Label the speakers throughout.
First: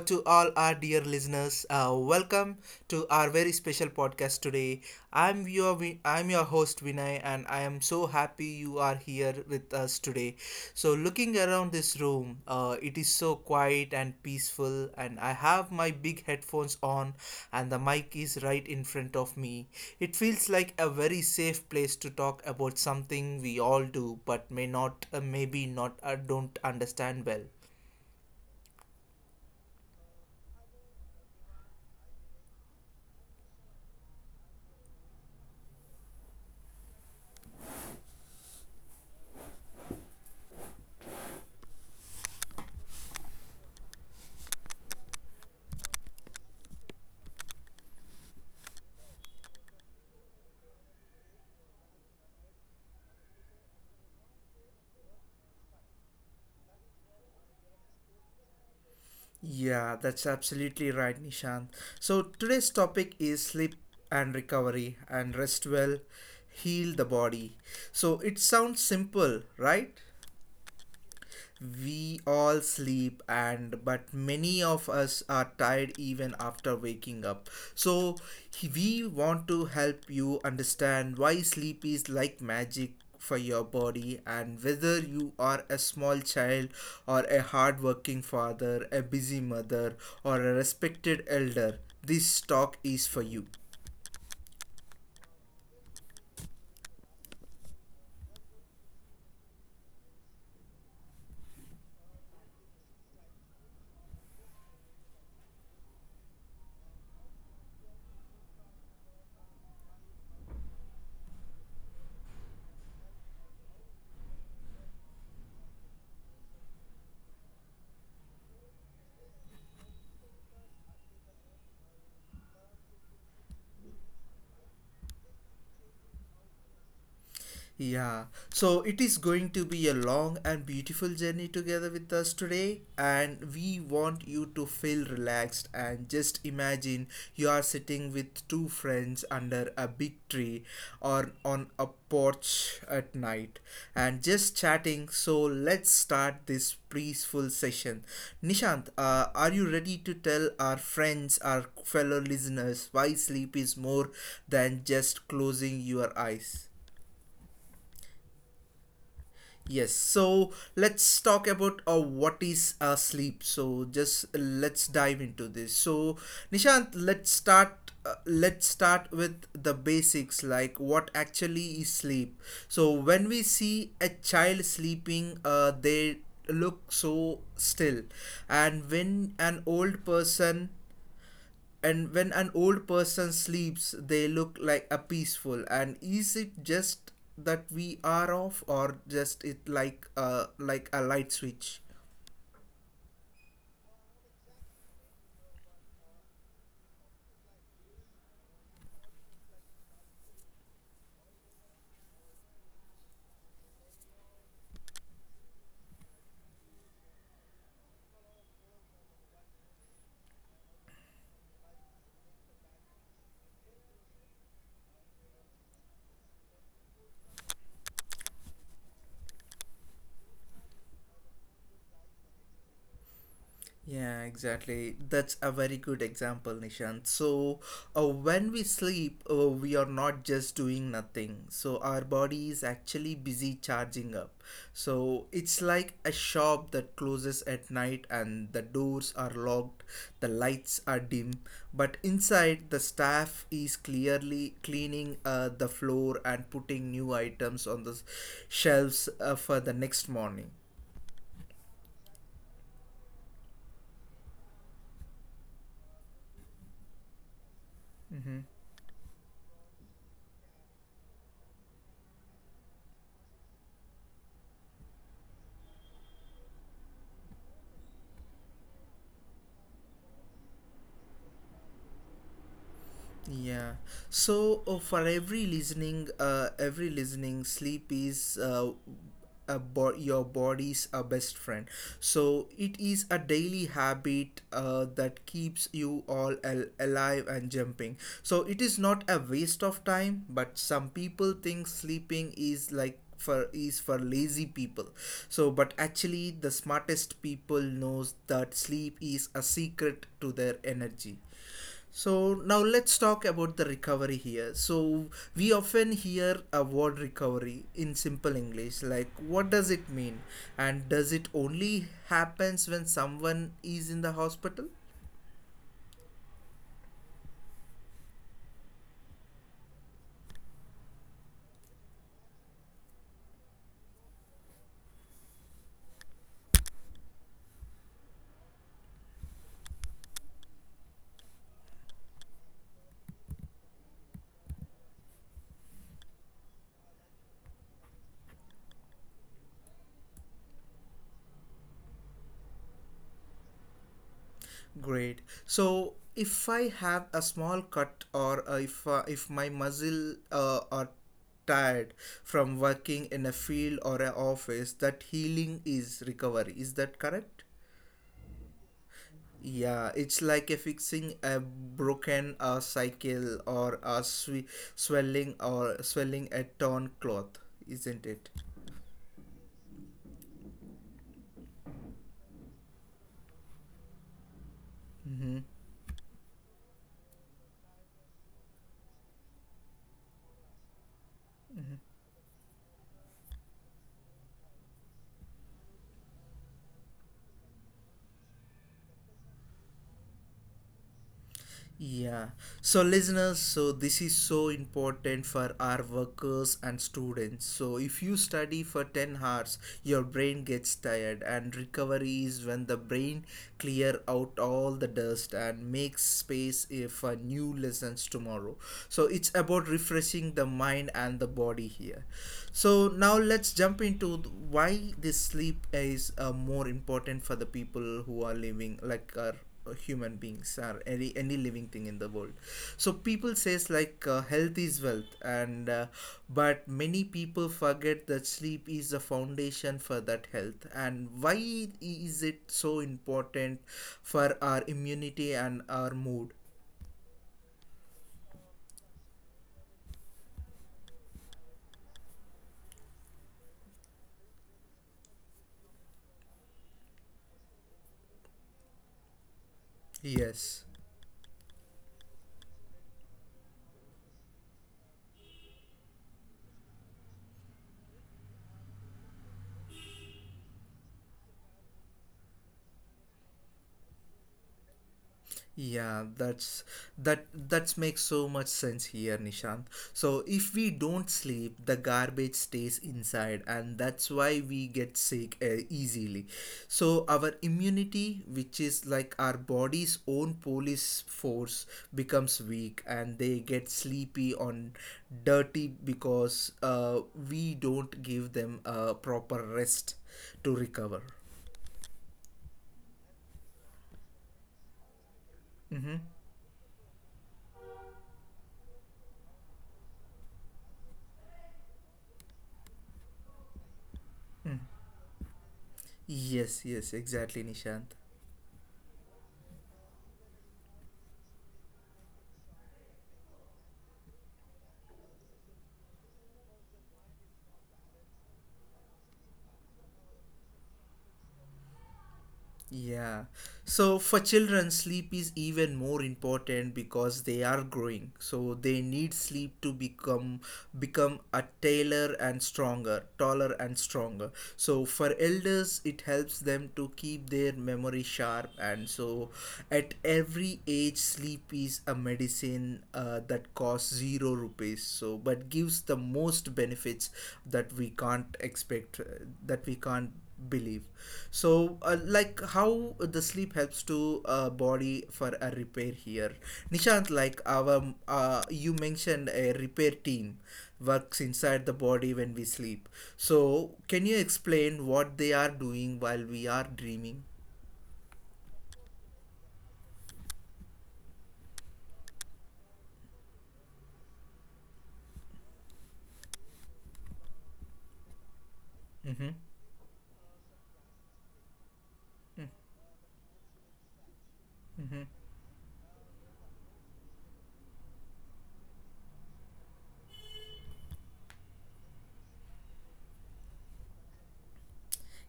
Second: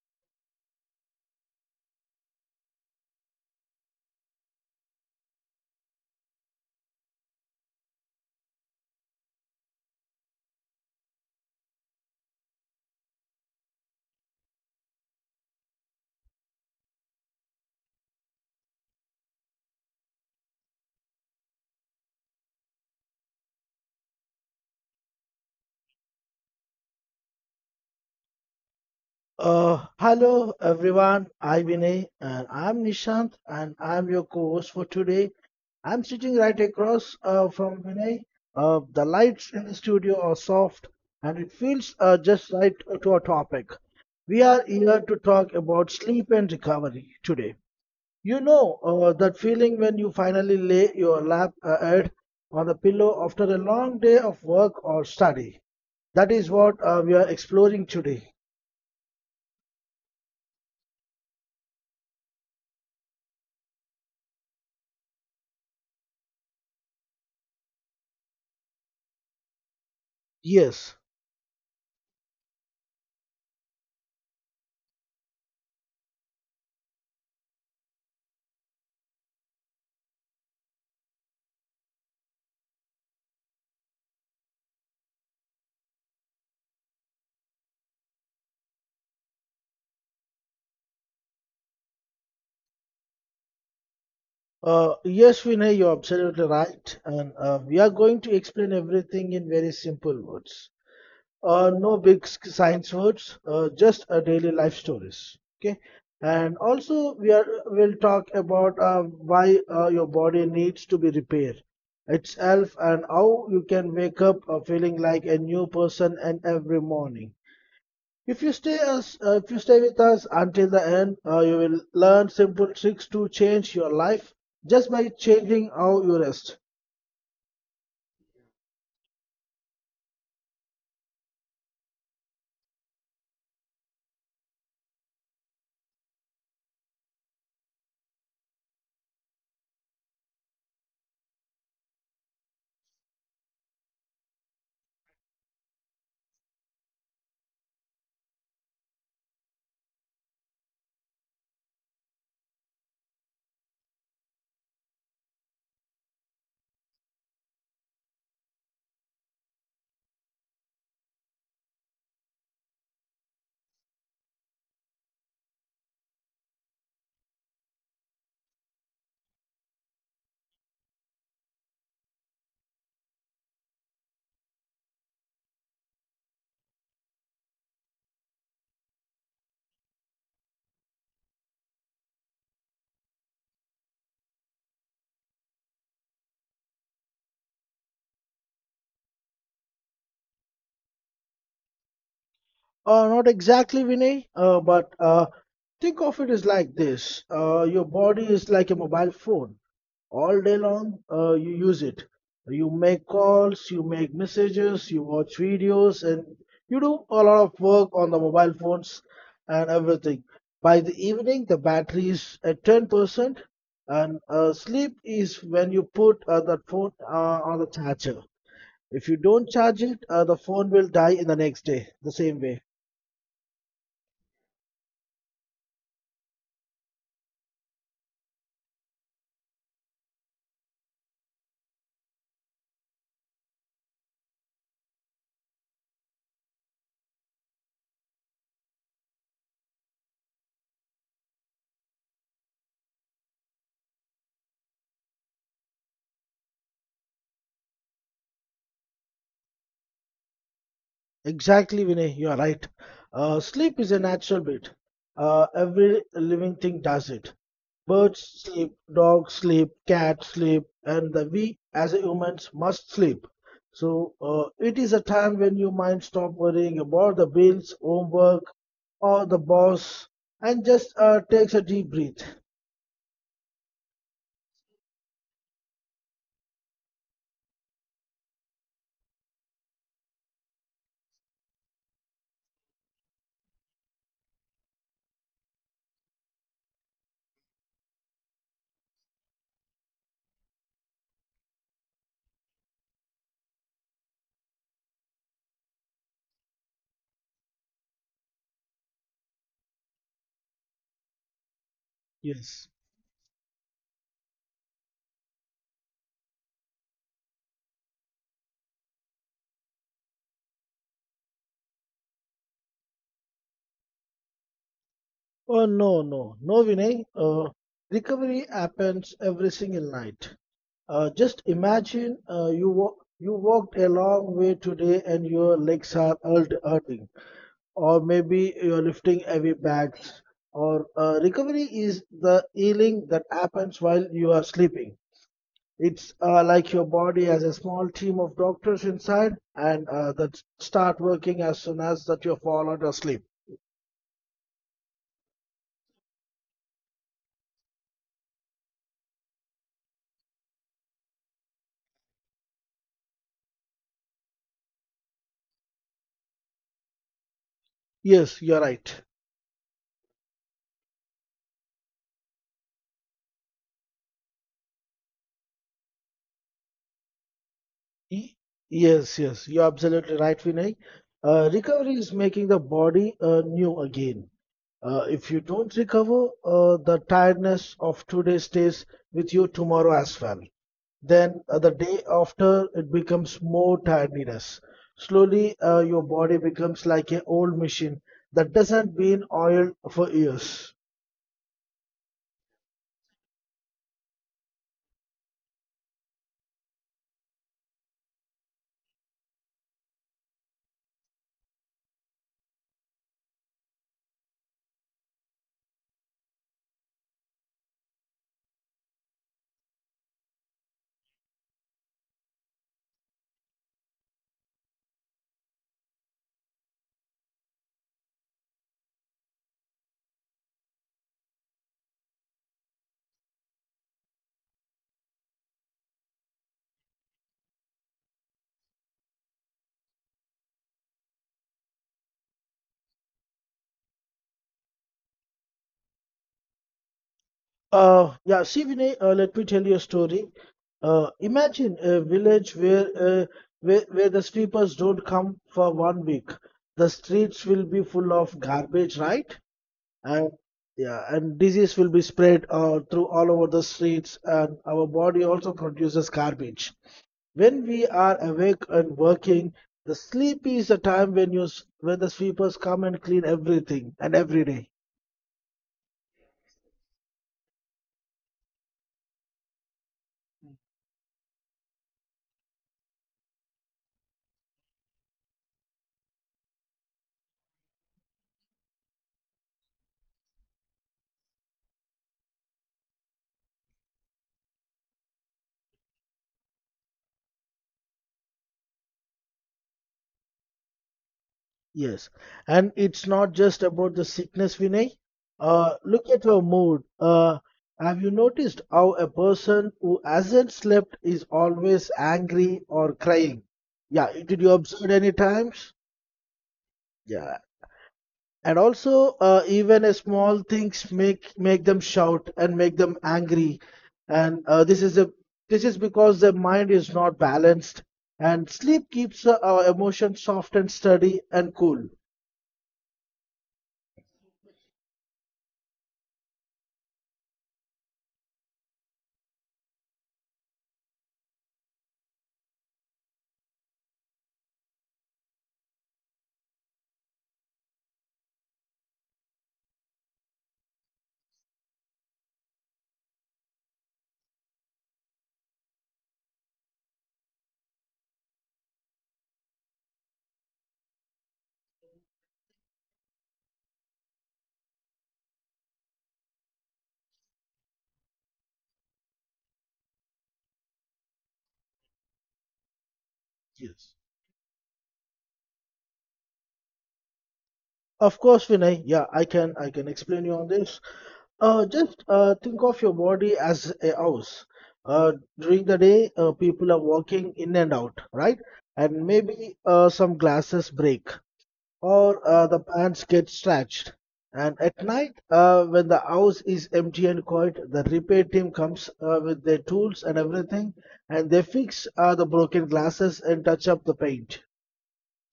Speaker 1: to all our dear listeners. Welcome to our very special podcast today. I'm your host Vinay, and I am so happy you are here with us today. So, looking around this room, it is so quiet and peaceful, and I have my big headphones on, and the mic is right in front of me. It feels like a very safe place to talk about something we all do, but maybe not, don't understand well.
Speaker 2: Hello everyone, I'm Vinay and I'm Nishant and I'm your co-host for today. I'm sitting right across from Vinay. The lights in the studio are soft and it feels just right to our topic. We are here to talk about sleep and recovery today. You know that feeling when you finally lay your lap head on the pillow after a long day of work or study. That is what we are exploring today.
Speaker 1: Yeah, that's absolutely right, Nishant. So today's topic is sleep and recovery, and rest well, heal the body. So it sounds simple, right?
Speaker 2: Yes.
Speaker 1: We all sleep, and but many of us are tired even after waking up. So we want to help you understand why sleep is like magic for your body, and whether you are a small child or a hard-working father, a busy mother or a respected elder, this talk is for you.
Speaker 2: Yes, Vinay, you're absolutely right. And we are going to explain everything in very simple words. No big science words, just a daily life stories. Okay. And also, we are will talk about why your body needs to be repaired itself and how you can wake up feeling like a new person and every morning. If you stay with us until the end, you will learn simple tricks to change your life just by changing how you rest.
Speaker 1: Yeah, so it is going to be a long and beautiful journey together with us today, and we want you to feel relaxed and just imagine you are sitting with two friends under a big tree or on a porch at night and just chatting. So, let's start this peaceful session. Nishant, are you ready to tell our friends, our fellow listeners, why sleep is more than just closing your eyes? Yes, so let's talk about what is sleep. So just let's dive into this. So Nishant, let's start. Let's start with the basics, like what actually is sleep. So when we see a child sleeping, they look so still, and when an old person and when an old person sleeps, they look like a peaceful, and is it just that we are off, or just it like a light switch?
Speaker 2: Not exactly, Vinay, but think of it as like this. Your body is like a mobile phone. All day long, you use it. You make calls, you make messages, you watch videos, and you do a lot of work on the mobile phones and everything. By the evening, the battery is at 10%, and sleep is when you put that phone on the charger. If you don't charge it, the phone will die in the next day, the same way.
Speaker 1: Yeah, exactly. That's a very good example, Nishant. So, when we sleep, we are not just doing nothing. So, our body is actually busy charging up. So, it's like a shop that closes at night, and the doors are locked, the lights are dim, but inside, the staff is clearly cleaning the floor and putting new items on the shelves for the next morning.
Speaker 2: Exactly, Vinay, you are right. Sleep is a natural bit. Every living thing does it. Birds
Speaker 1: Mm-hmm.
Speaker 2: sleep, dogs sleep, cats sleep, and the we as humans must sleep. So it is a time when your mind stop worrying about the bills, homework, or the boss, and just takes a deep breath.
Speaker 1: Yeah. So for every listening, sleep is your body's a best friend. So it is a daily habit that keeps you alive and jumping. So it is not a waste of time, but some people think sleeping is like for is for lazy people, so but actually the smartest people knows that sleep is a secret to their energy. So now
Speaker 2: Yes.
Speaker 1: let's talk about the recovery here. So we often hear a word recovery in simple English, like what does it mean, and does it only happens when someone is in the hospital?
Speaker 2: Oh no, no, no, Vinay. Recovery happens every single night. Just imagine you walked a long way today and your legs are hurting, or maybe you're lifting heavy bags. Or recovery is the healing that happens while you are sleeping. It's like your body has a small team of doctors inside, and that start working as soon as that you fall out of sleep.
Speaker 1: Great. So if I have a small cut, or if my muscle or tired from working in a field or an office, that healing is recovery, is that correct?
Speaker 2: Yes, you're right.
Speaker 1: Yeah, it's like a fixing a broken cycle, or a swelling, or swelling a torn cloth, isn't
Speaker 2: Y-
Speaker 1: it?
Speaker 2: Yes, yes, you're absolutely right, Vinay. Recovery is making the body new again. If you
Speaker 1: Mm-hmm.
Speaker 2: don't recover, the tiredness of today stays with you tomorrow as well. Then the day after, it becomes more tiredness. Slowly, your body becomes like an old machine that doesn't been oiled for years.
Speaker 1: Yeah. So, listeners, so this is so important for our workers and students. So, if you study for 10 hours, your brain gets tired, and recovery is when the brain clear out all the dust and makes space, for new lessons tomorrow. So, it's about refreshing the mind and the body here. So, now let's jump into why this sleep is more important for the people who are living, like our human beings or any living thing in the world. So people says like health is wealth, and but many people forget that sleep is the foundation for that health. And why is it so important for our immunity and our mood?
Speaker 2: Yeah, see, Vinay, let me tell you a story. Imagine a village where the sweepers don't come for 1 week. The streets will be full of garbage, right? And
Speaker 1: Yes.
Speaker 2: yeah, and disease will be spread through all over the streets, and our body also produces garbage when we are awake and working. The sleep is the time when when the sweepers come and clean everything and every day.
Speaker 1: Yeah, that that's makes so much sense here, Nishant. So if we don't sleep, the garbage stays inside, and that's why we get sick easily. So our immunity, which is like our body's own police force, becomes weak, and they get sleepy on dirty, because we don't give them a proper rest to recover.
Speaker 2: Yes, and it's not just about the sickness, Vinay. Uh,
Speaker 1: Mm-hmm.
Speaker 2: look at your mood. Have you noticed how a person who hasn't slept is always angry or crying? Yeah, did you
Speaker 1: Mm.
Speaker 2: observe any times?
Speaker 1: Yes, yes,
Speaker 2: Yeah,
Speaker 1: exactly, Nishant.
Speaker 2: and also even a small things make them shout and make them angry, and this is because their mind is not balanced, and sleep keeps our emotions soft and steady and cool.
Speaker 1: Yeah. So for children, sleep is even more important because they are growing. So they need sleep to become a tailor and stronger, taller and stronger. So for elders, it helps them to keep their memory sharp. And so at every age, sleep is a medicine that costs zero rupees. So but gives the most benefits that we can't expect, that we can't believe. So like how the sleep helps to body for a repair here, Nishant. Like our you mentioned a repair team works inside the body when we sleep. So
Speaker 2: Yes.
Speaker 1: can you explain what they are doing while we are dreaming?
Speaker 2: Of course, Vinay, yeah, I can explain you on this. Just think of your body as a house. Uh, during the day, people are walking in and out, right? And
Speaker 1: Mm-hmm.
Speaker 2: maybe some glasses break. Or the pants get stretched. And at night, when the house is empty and quiet, the repair team comes with their tools and everything, and they fix the broken glasses and touch up the paint.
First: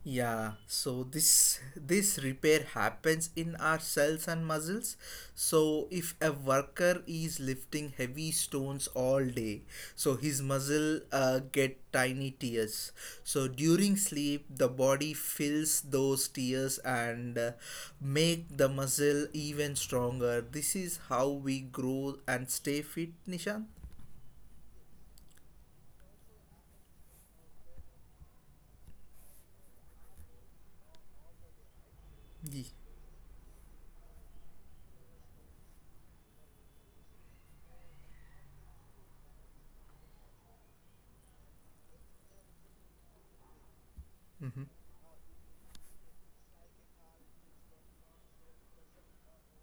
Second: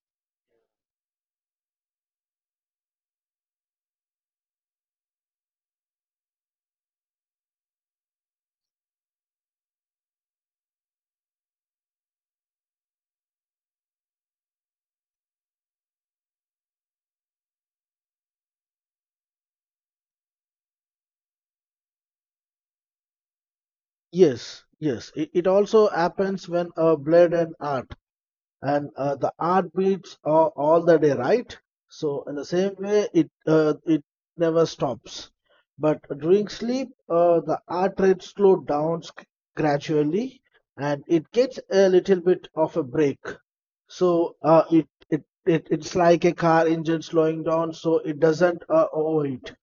Speaker 1: Yeah, so this repair happens in our cells and muscles. So if a worker is lifting heavy stones all day, so his muscle get tiny tears. So during sleep, the body fills those tears and make the muscle even stronger. This is how we grow and stay fit, Nishan.
Speaker 2: Yes, yes, it also happens when blade and art. And the art beats are all the day, right? So in the
Speaker 1: Yeah.
Speaker 2: same way, it never stops. But during sleep, the heart rate slows down gradually, and it gets a little bit of a break. So it's like a car engine slowing down, so it doesn't overheat.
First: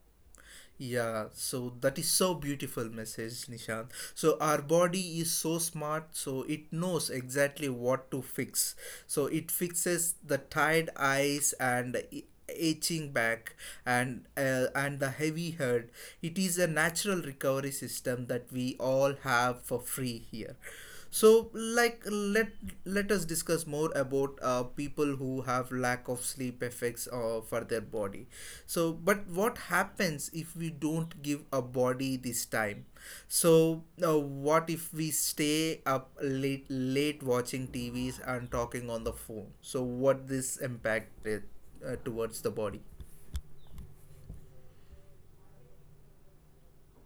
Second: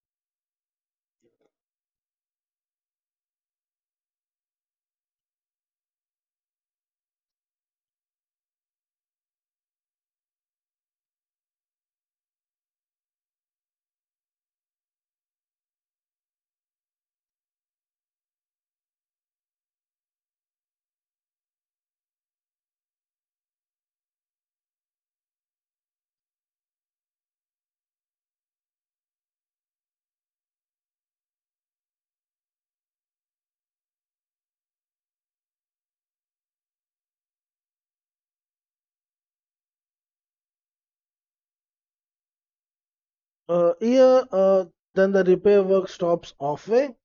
Speaker 1: Yeah, so that is so beautiful message, Nishant. So our body is so smart, so it knows exactly what to fix. So it fixes the tired eyes and itching back and the heavy head. It is a natural recovery system that we all have for free here. So like, let us discuss more about people who have lack of sleep effects for their body. So but what happens if we don't give a body this time? So what if we stay up late watching TVs and talking on the phone, so what this impact it, towards the body?
Speaker 2: Uh, here, uh, then the repair work stops halfway.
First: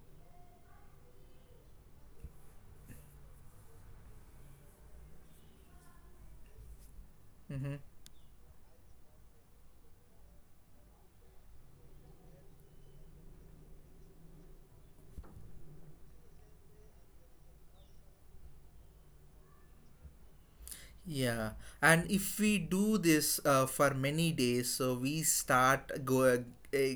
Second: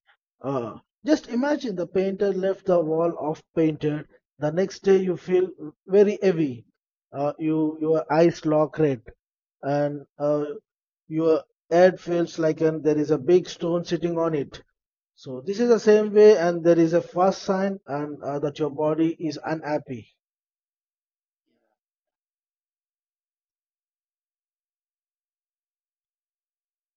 Speaker 2: Uh, just imagine the painter left the wall off painted. The next day you feel very heavy. Uh,
Speaker 1: Mm-hmm.
Speaker 2: you your eyes lock red, and your head feels like an, there is a big stone sitting on it. So this is the same way, and there is a first sign and that your body is unhappy.
Speaker 1: Yeah, and if we do this for many days, so we start go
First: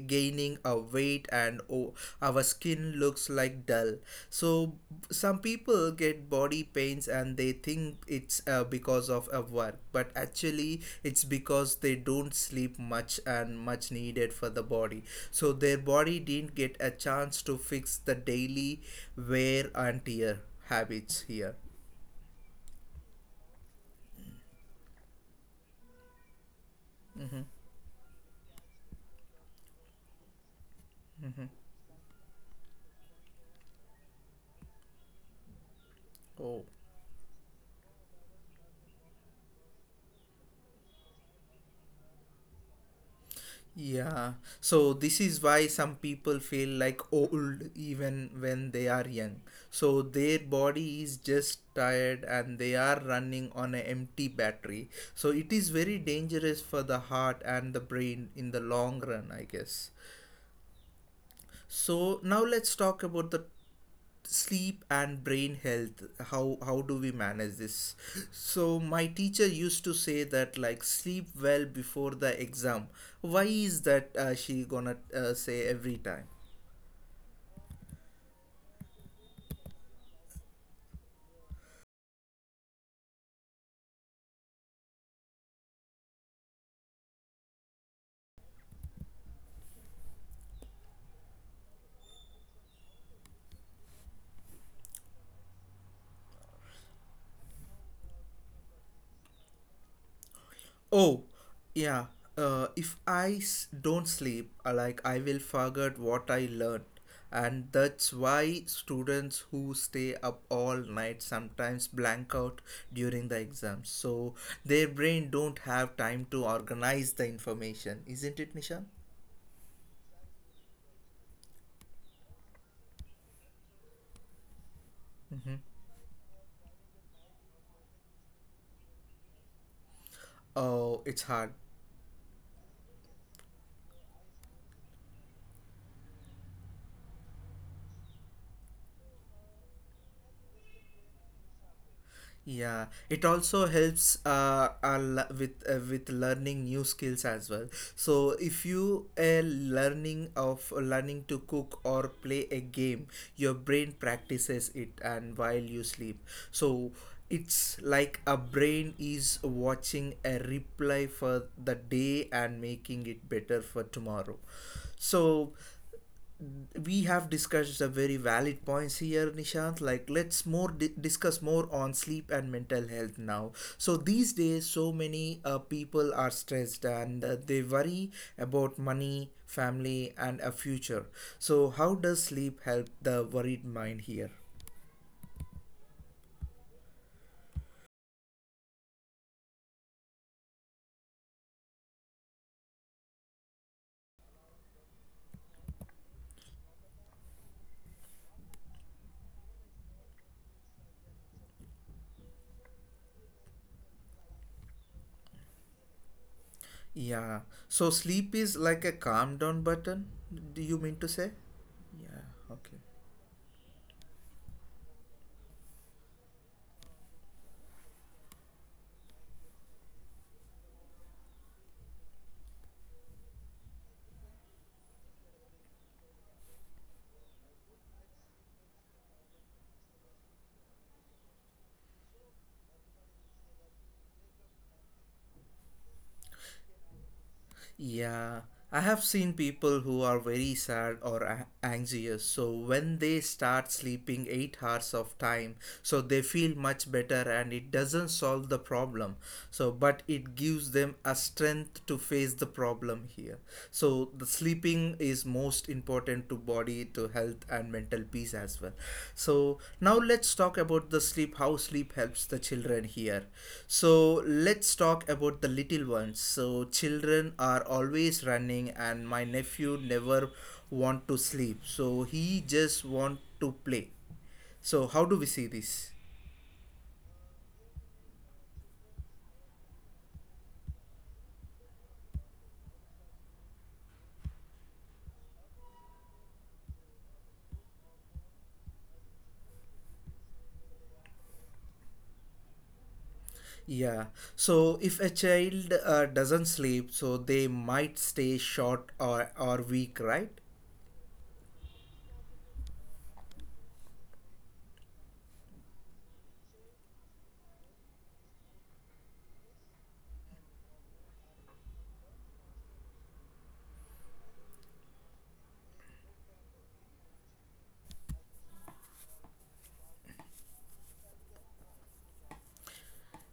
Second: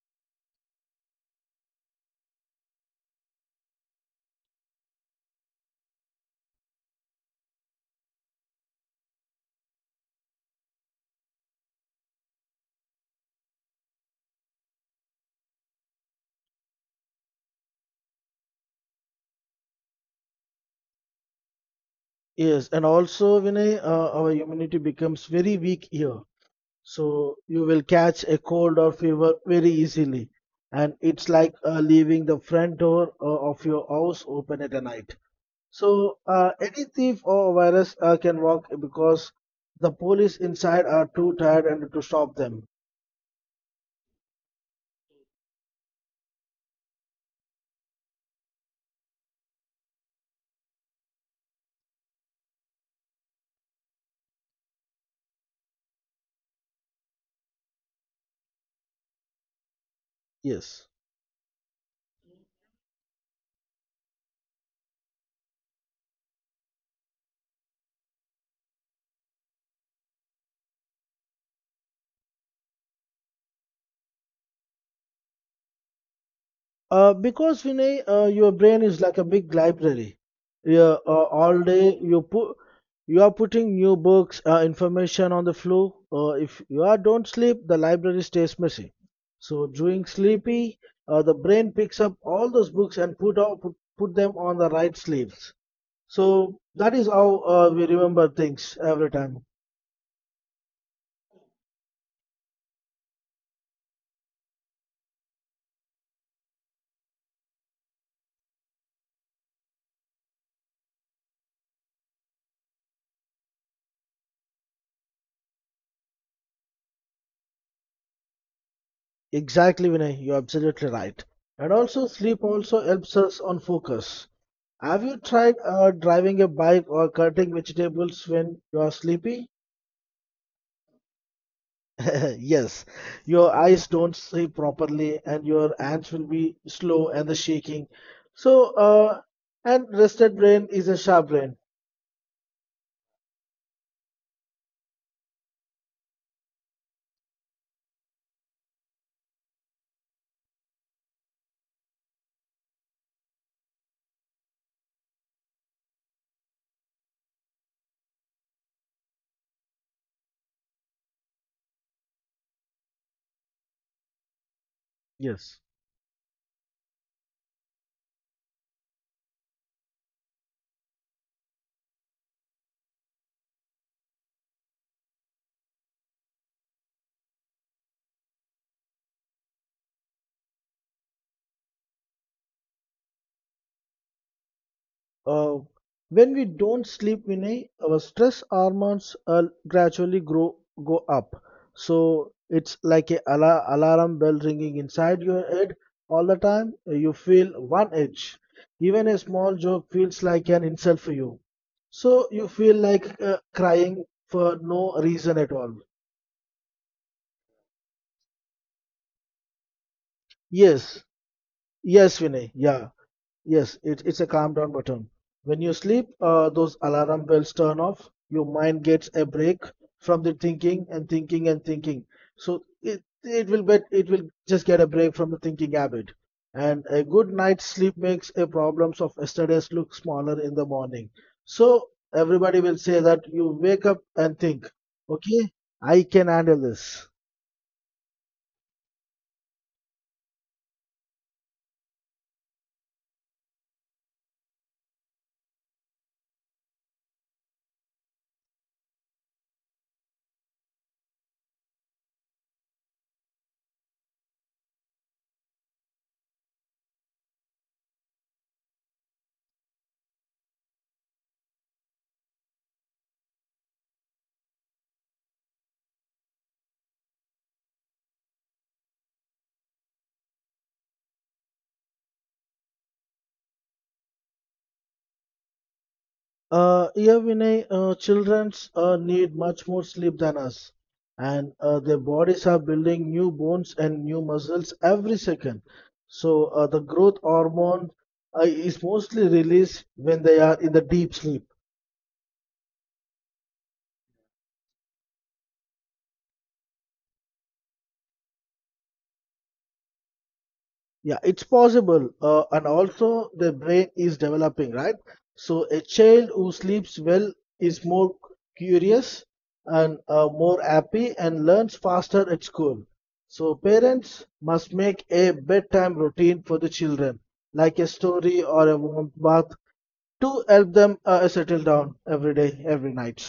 Speaker 1: gaining a weight, and oh, our skin looks like dull. So some people get body pains, and they think it's because of work, but actually it's because they don't sleep much and much needed for the body. So their body didn't get a chance to fix the daily wear and tear habits here.
Speaker 2: Yes, and also Vinay, our immunity becomes very weak here. So
Speaker 1: Mm-hmm,
Speaker 2: you will catch a cold or fever very easily, and it's
Speaker 1: mm-hmm.
Speaker 2: like leaving the front door of your house open at a night. So
Speaker 1: Oh.
Speaker 2: any thief or virus can walk because the police inside are too tired and to stop them.
Speaker 1: Yeah, so this is why some people feel like old even when they are young. So their body is just tired, and they are running on an empty battery. So it is very dangerous for the heart and the brain in the long run, I guess.
Speaker 2: Yes.
Speaker 1: So now let's talk about the sleep and brain health. How do we manage this? So my teacher used to say that like sleep well before the exam. Why is that she gonna say every time?
Speaker 2: Because Vinay, your brain is like a big library. Yeah, all day you put you are putting new books, information on the flow. If you are don't sleep, the library stays messy. So during sleepy, the brain picks up all those books and put them on the right sleeves. So that is how we remember things every time.
Speaker 1: Oh, yeah. If I don't sleep, like I will forget what I learned, and that's why students who stay up all night sometimes blank out during the exams. So their brain don't have time to organize the information, isn't it, Nisha?
Speaker 2: Exactly, Vinay, you're absolutely right. And also sleep also helps us on focus. Have you
Speaker 1: Mm-hmm.
Speaker 2: tried driving a bike or cutting vegetables when you are sleepy?
Speaker 1: Oh, it's hard.
Speaker 2: Yes, your eyes don't see properly and your hands will be slow and the shaking. So, uh, and rested brain is a sharp brain.
Speaker 1: Yeah, it also helps with learning new skills as well. So if you are learning to cook or play a game, your brain practices it and while you sleep. So it's like a brain is watching a replay for the day and making it better for tomorrow. So
Speaker 2: Yes.
Speaker 1: we have discussed some very valid points here, Nishant. Like let's discuss more on sleep and mental health now. So these days, so many people are stressed, and they worry about money, family, and a future. So how does sleep help the worried mind here?
Speaker 2: Uh, when we don't sleep, Vinay, our stress hormones gradually grow go up. So it's like a alarm bell ringing inside your head all the time. You feel one edge. Even a small joke feels like an insult for you. So you feel like crying for no reason at all.
Speaker 1: Yeah, so sleep is like a calm down button, do you mean
Speaker 2: Yes,
Speaker 1: to say?
Speaker 2: yes, Vinay.
Speaker 1: Yeah, okay.
Speaker 2: Yeah. Yes, it's a calm down button. When you sleep, those alarm bells turn off. Your mind gets a break from the thinking and thinking and thinking. So it will just get a break from the thinking habit. And a good night's sleep makes a problems of yesterday's look smaller in the morning. So everybody will say that you wake up and think, okay, I can handle this.
Speaker 1: Yeah, I have seen people who are very sad or anxious. So when they start sleeping 8 hours of time, so they feel much better, and it doesn't solve the problem. So but it gives them a strength to face the problem here. So the sleeping is most important important to body, to health, and mental peace as well. So now let's talk about the sleep, how sleep helps the children here. So let's talk about the little ones. So children are always running, and my nephew never want to sleep, so he just want to play. So how do we see this?
Speaker 2: Yeah, Vinay, childrens need much more sleep than us, and their bodies are building new bones and new muscles every second. So the growth hormone is mostly released when they are in the deep sleep.
Speaker 1: Yeah. So if a child doesn't sleep, so they might stay short, or weak, right?
Speaker 2: Yeah, it's possible. And also, the brain is developing, right? So, a child who sleeps well is more curious and more happy and learns faster at school. So, parents must make a bedtime routine for the children, like a story or a warm bath, to help them settle down every day, every night.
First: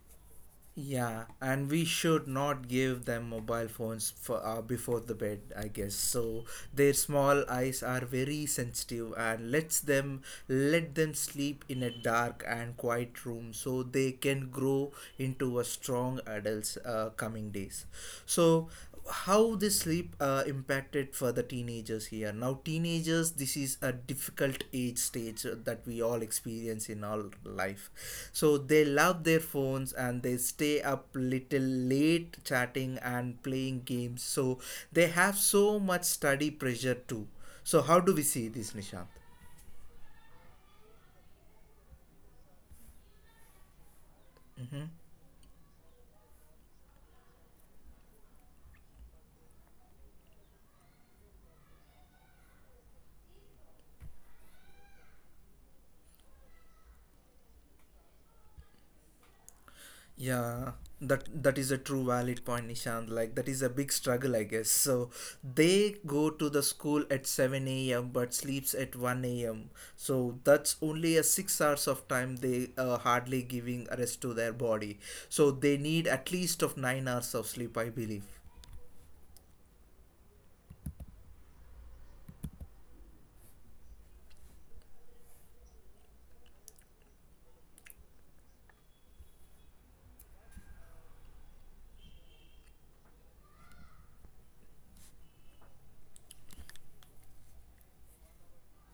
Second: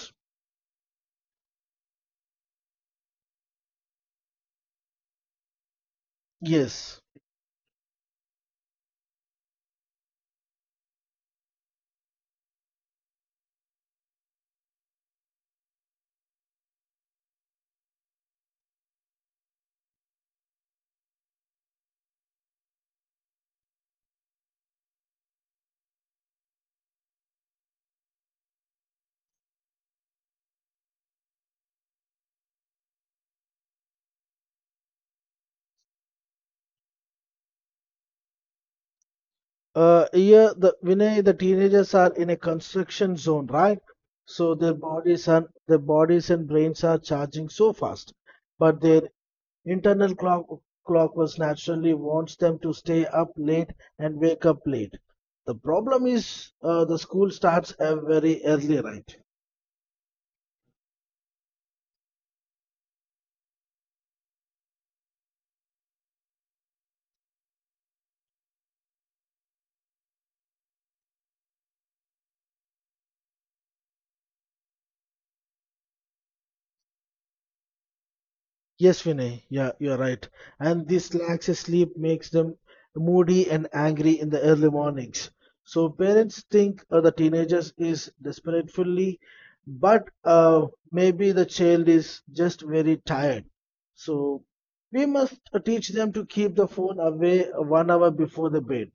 Speaker 1: Yeah, and we should not give them mobile phones for, before the bed, I guess. So their
Speaker 2: Yes.
Speaker 1: small eyes are very sensitive, and let them sleep in a dark and quiet room, so they can grow into a strong adults coming days. So how this sleep impacted for the teenagers here? Now teenagers, this is a difficult age stage that we all experience in our life. So they love their phones and they stay up little late chatting and playing games. So they have so much study pressure too. So how do we see this, Nishant?
Speaker 2: Yeah, the Vinay, the teenagers are in a construction zone, right? So
Speaker 1: Mm-hmm.
Speaker 2: their bodies and brains are charging so fast, but their internal clock was naturally wants them to stay up late and wake up late. The problem is, the school starts very early, right?
Speaker 1: Yeah, that is a true valid point, Nishant. Like that is a big struggle, I guess. So they go to the school at seven a.m. but sleeps at one a.m. So that's only a 6 hours of time they hardly giving rest to their body. So they need at least of 9 hours of sleep, I believe.
Speaker 2: Yes, Vinay, yeah, you're right. And this lack of sleep makes them moody and angry in the early mornings. So parents think the teenagers is desperately, but maybe the child is just very tired. So we must teach them to keep the phone away 1 hour before the bed.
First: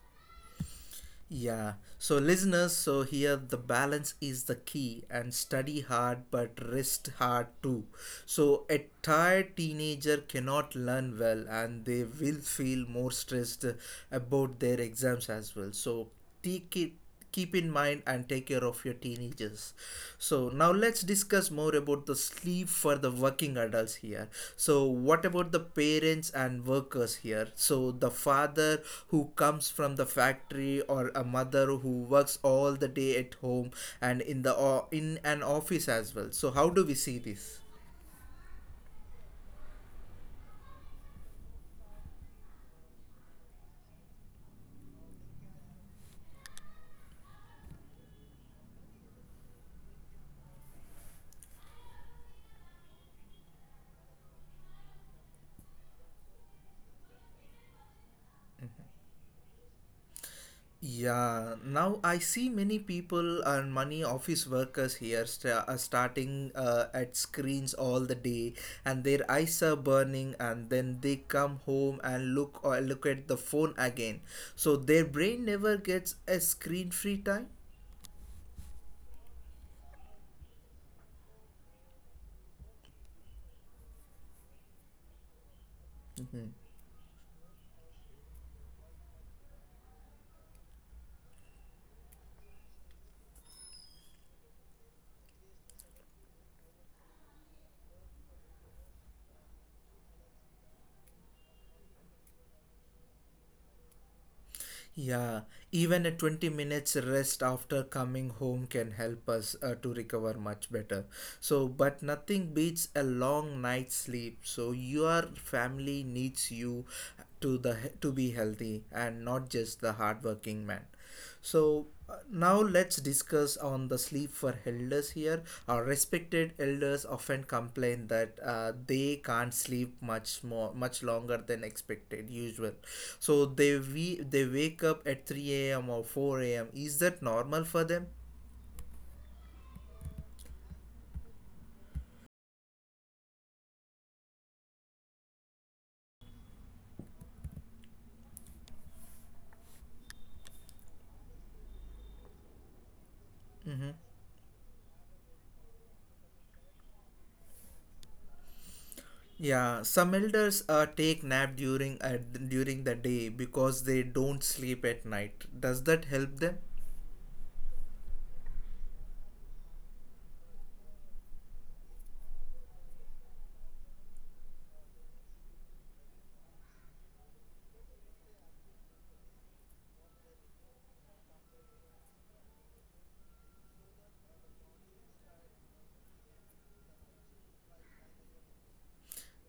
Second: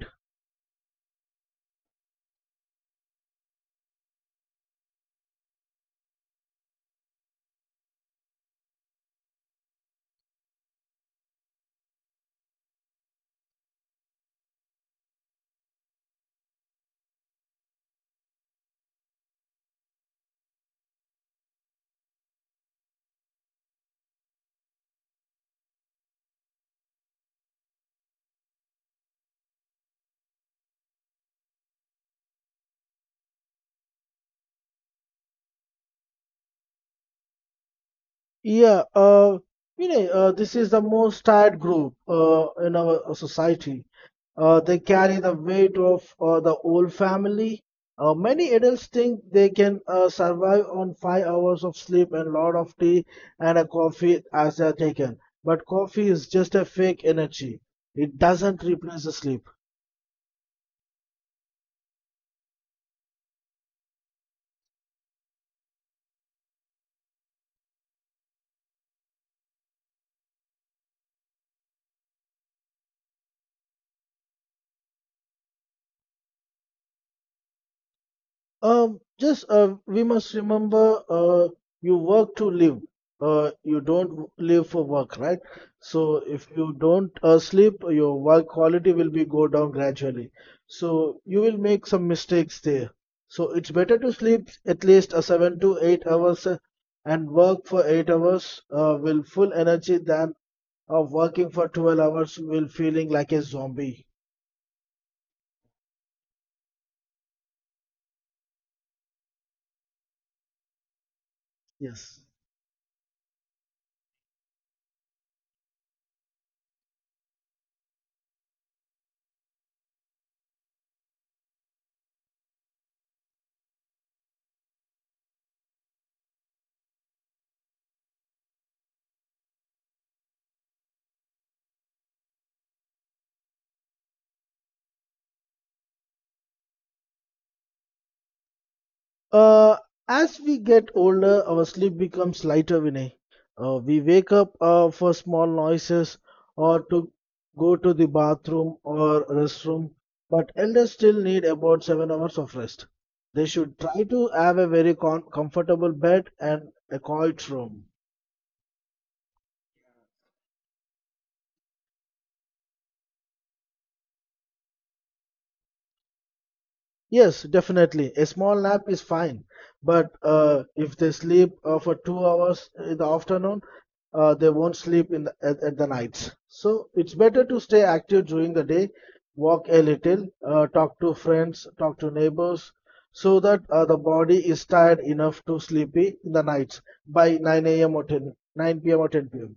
Speaker 1: Yeah. So, listeners, so here the balance is the key, and study hard but rest hard too. So, a tired teenager cannot learn well and they will feel more stressed about their exams as well. So, take it keep in mind and take care of your teenagers. So now let's discuss more about the sleep for the working adults here. So what about the parents and workers here? So the father who comes from the factory, or a mother who works all the day at home and in the in an office as well. So how do we see this?
Speaker 2: Yeah, this is the most tired group in our society. They carry the weight of the whole family. Many adults think they can survive on 5 hours of sleep and a lot of tea and a coffee as they are taken. But coffee is just a fake energy. It doesn't replace the sleep.
Speaker 1: Yeah, now I see many people and many office workers here sta are starting at screens all the day, and their eyes are burning, and then they come home and look at the phone again. So their brain never gets a screen-free time.
Speaker 2: Just We must remember you work to live. You don't live for work, right? So if
Speaker 1: Mm-hmm.
Speaker 2: you don't sleep, your work quality will be go down gradually. So you will make some mistakes there. So it's better to sleep at least 7 to 8 hours and work for 8 hours with full energy than of working for 12 hours will feeling like a zombie.
Speaker 1: Yeah, even a 20 minutes rest after coming home can help us to recover much better. So, but
Speaker 2: Yes.
Speaker 1: nothing beats a long night's sleep. So, your family needs you to be healthy and not just the hardworking man. So now let's discuss on the sleep for elders here. Our respected elders often complain that they can't sleep much more, much longer than expected usual. So they wake up at three a.m. or four a.m. Is that normal for them?
Speaker 2: Uh, as we get older, our sleep becomes lighter, Vinay. We wake up for small noises or to go to the bathroom or restroom, but elders still need about 7 hours of rest. They should
Speaker 1: Mm-hmm.
Speaker 2: try to have a very comfortable bed and a quiet room.
Speaker 1: Yeah, some elders take nap during the day because they don't sleep at night. Does that help them?
Speaker 2: Yes, definitely. A small nap is fine, but if they sleep for 2 hours in the afternoon, they won't sleep in at the nights. So it's better to stay active during the day, walk a little, talk to friends, talk to neighbors, so that the body is tired enough to sleepy in the nights by 9 a.m. or 10, 9 p.m. or 10 p.m.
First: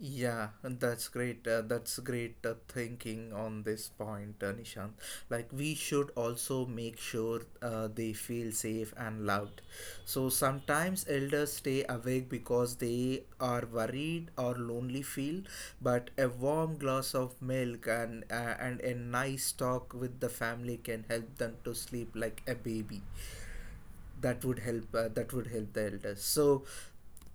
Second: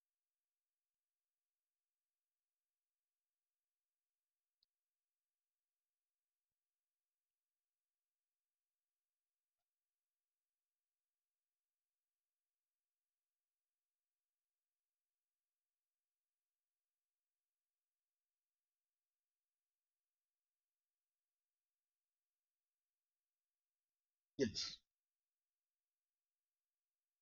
Speaker 1: Yeah, and that's great. That's great thinking on this point, Nishant. Like, we should also make sure they feel safe and loved. So, sometimes elders stay awake because they are worried or lonely, feel, but a warm glass of milk and a nice talk with the family can help them to sleep like a baby. That would help
Speaker 2: Yes.
Speaker 1: the elders. So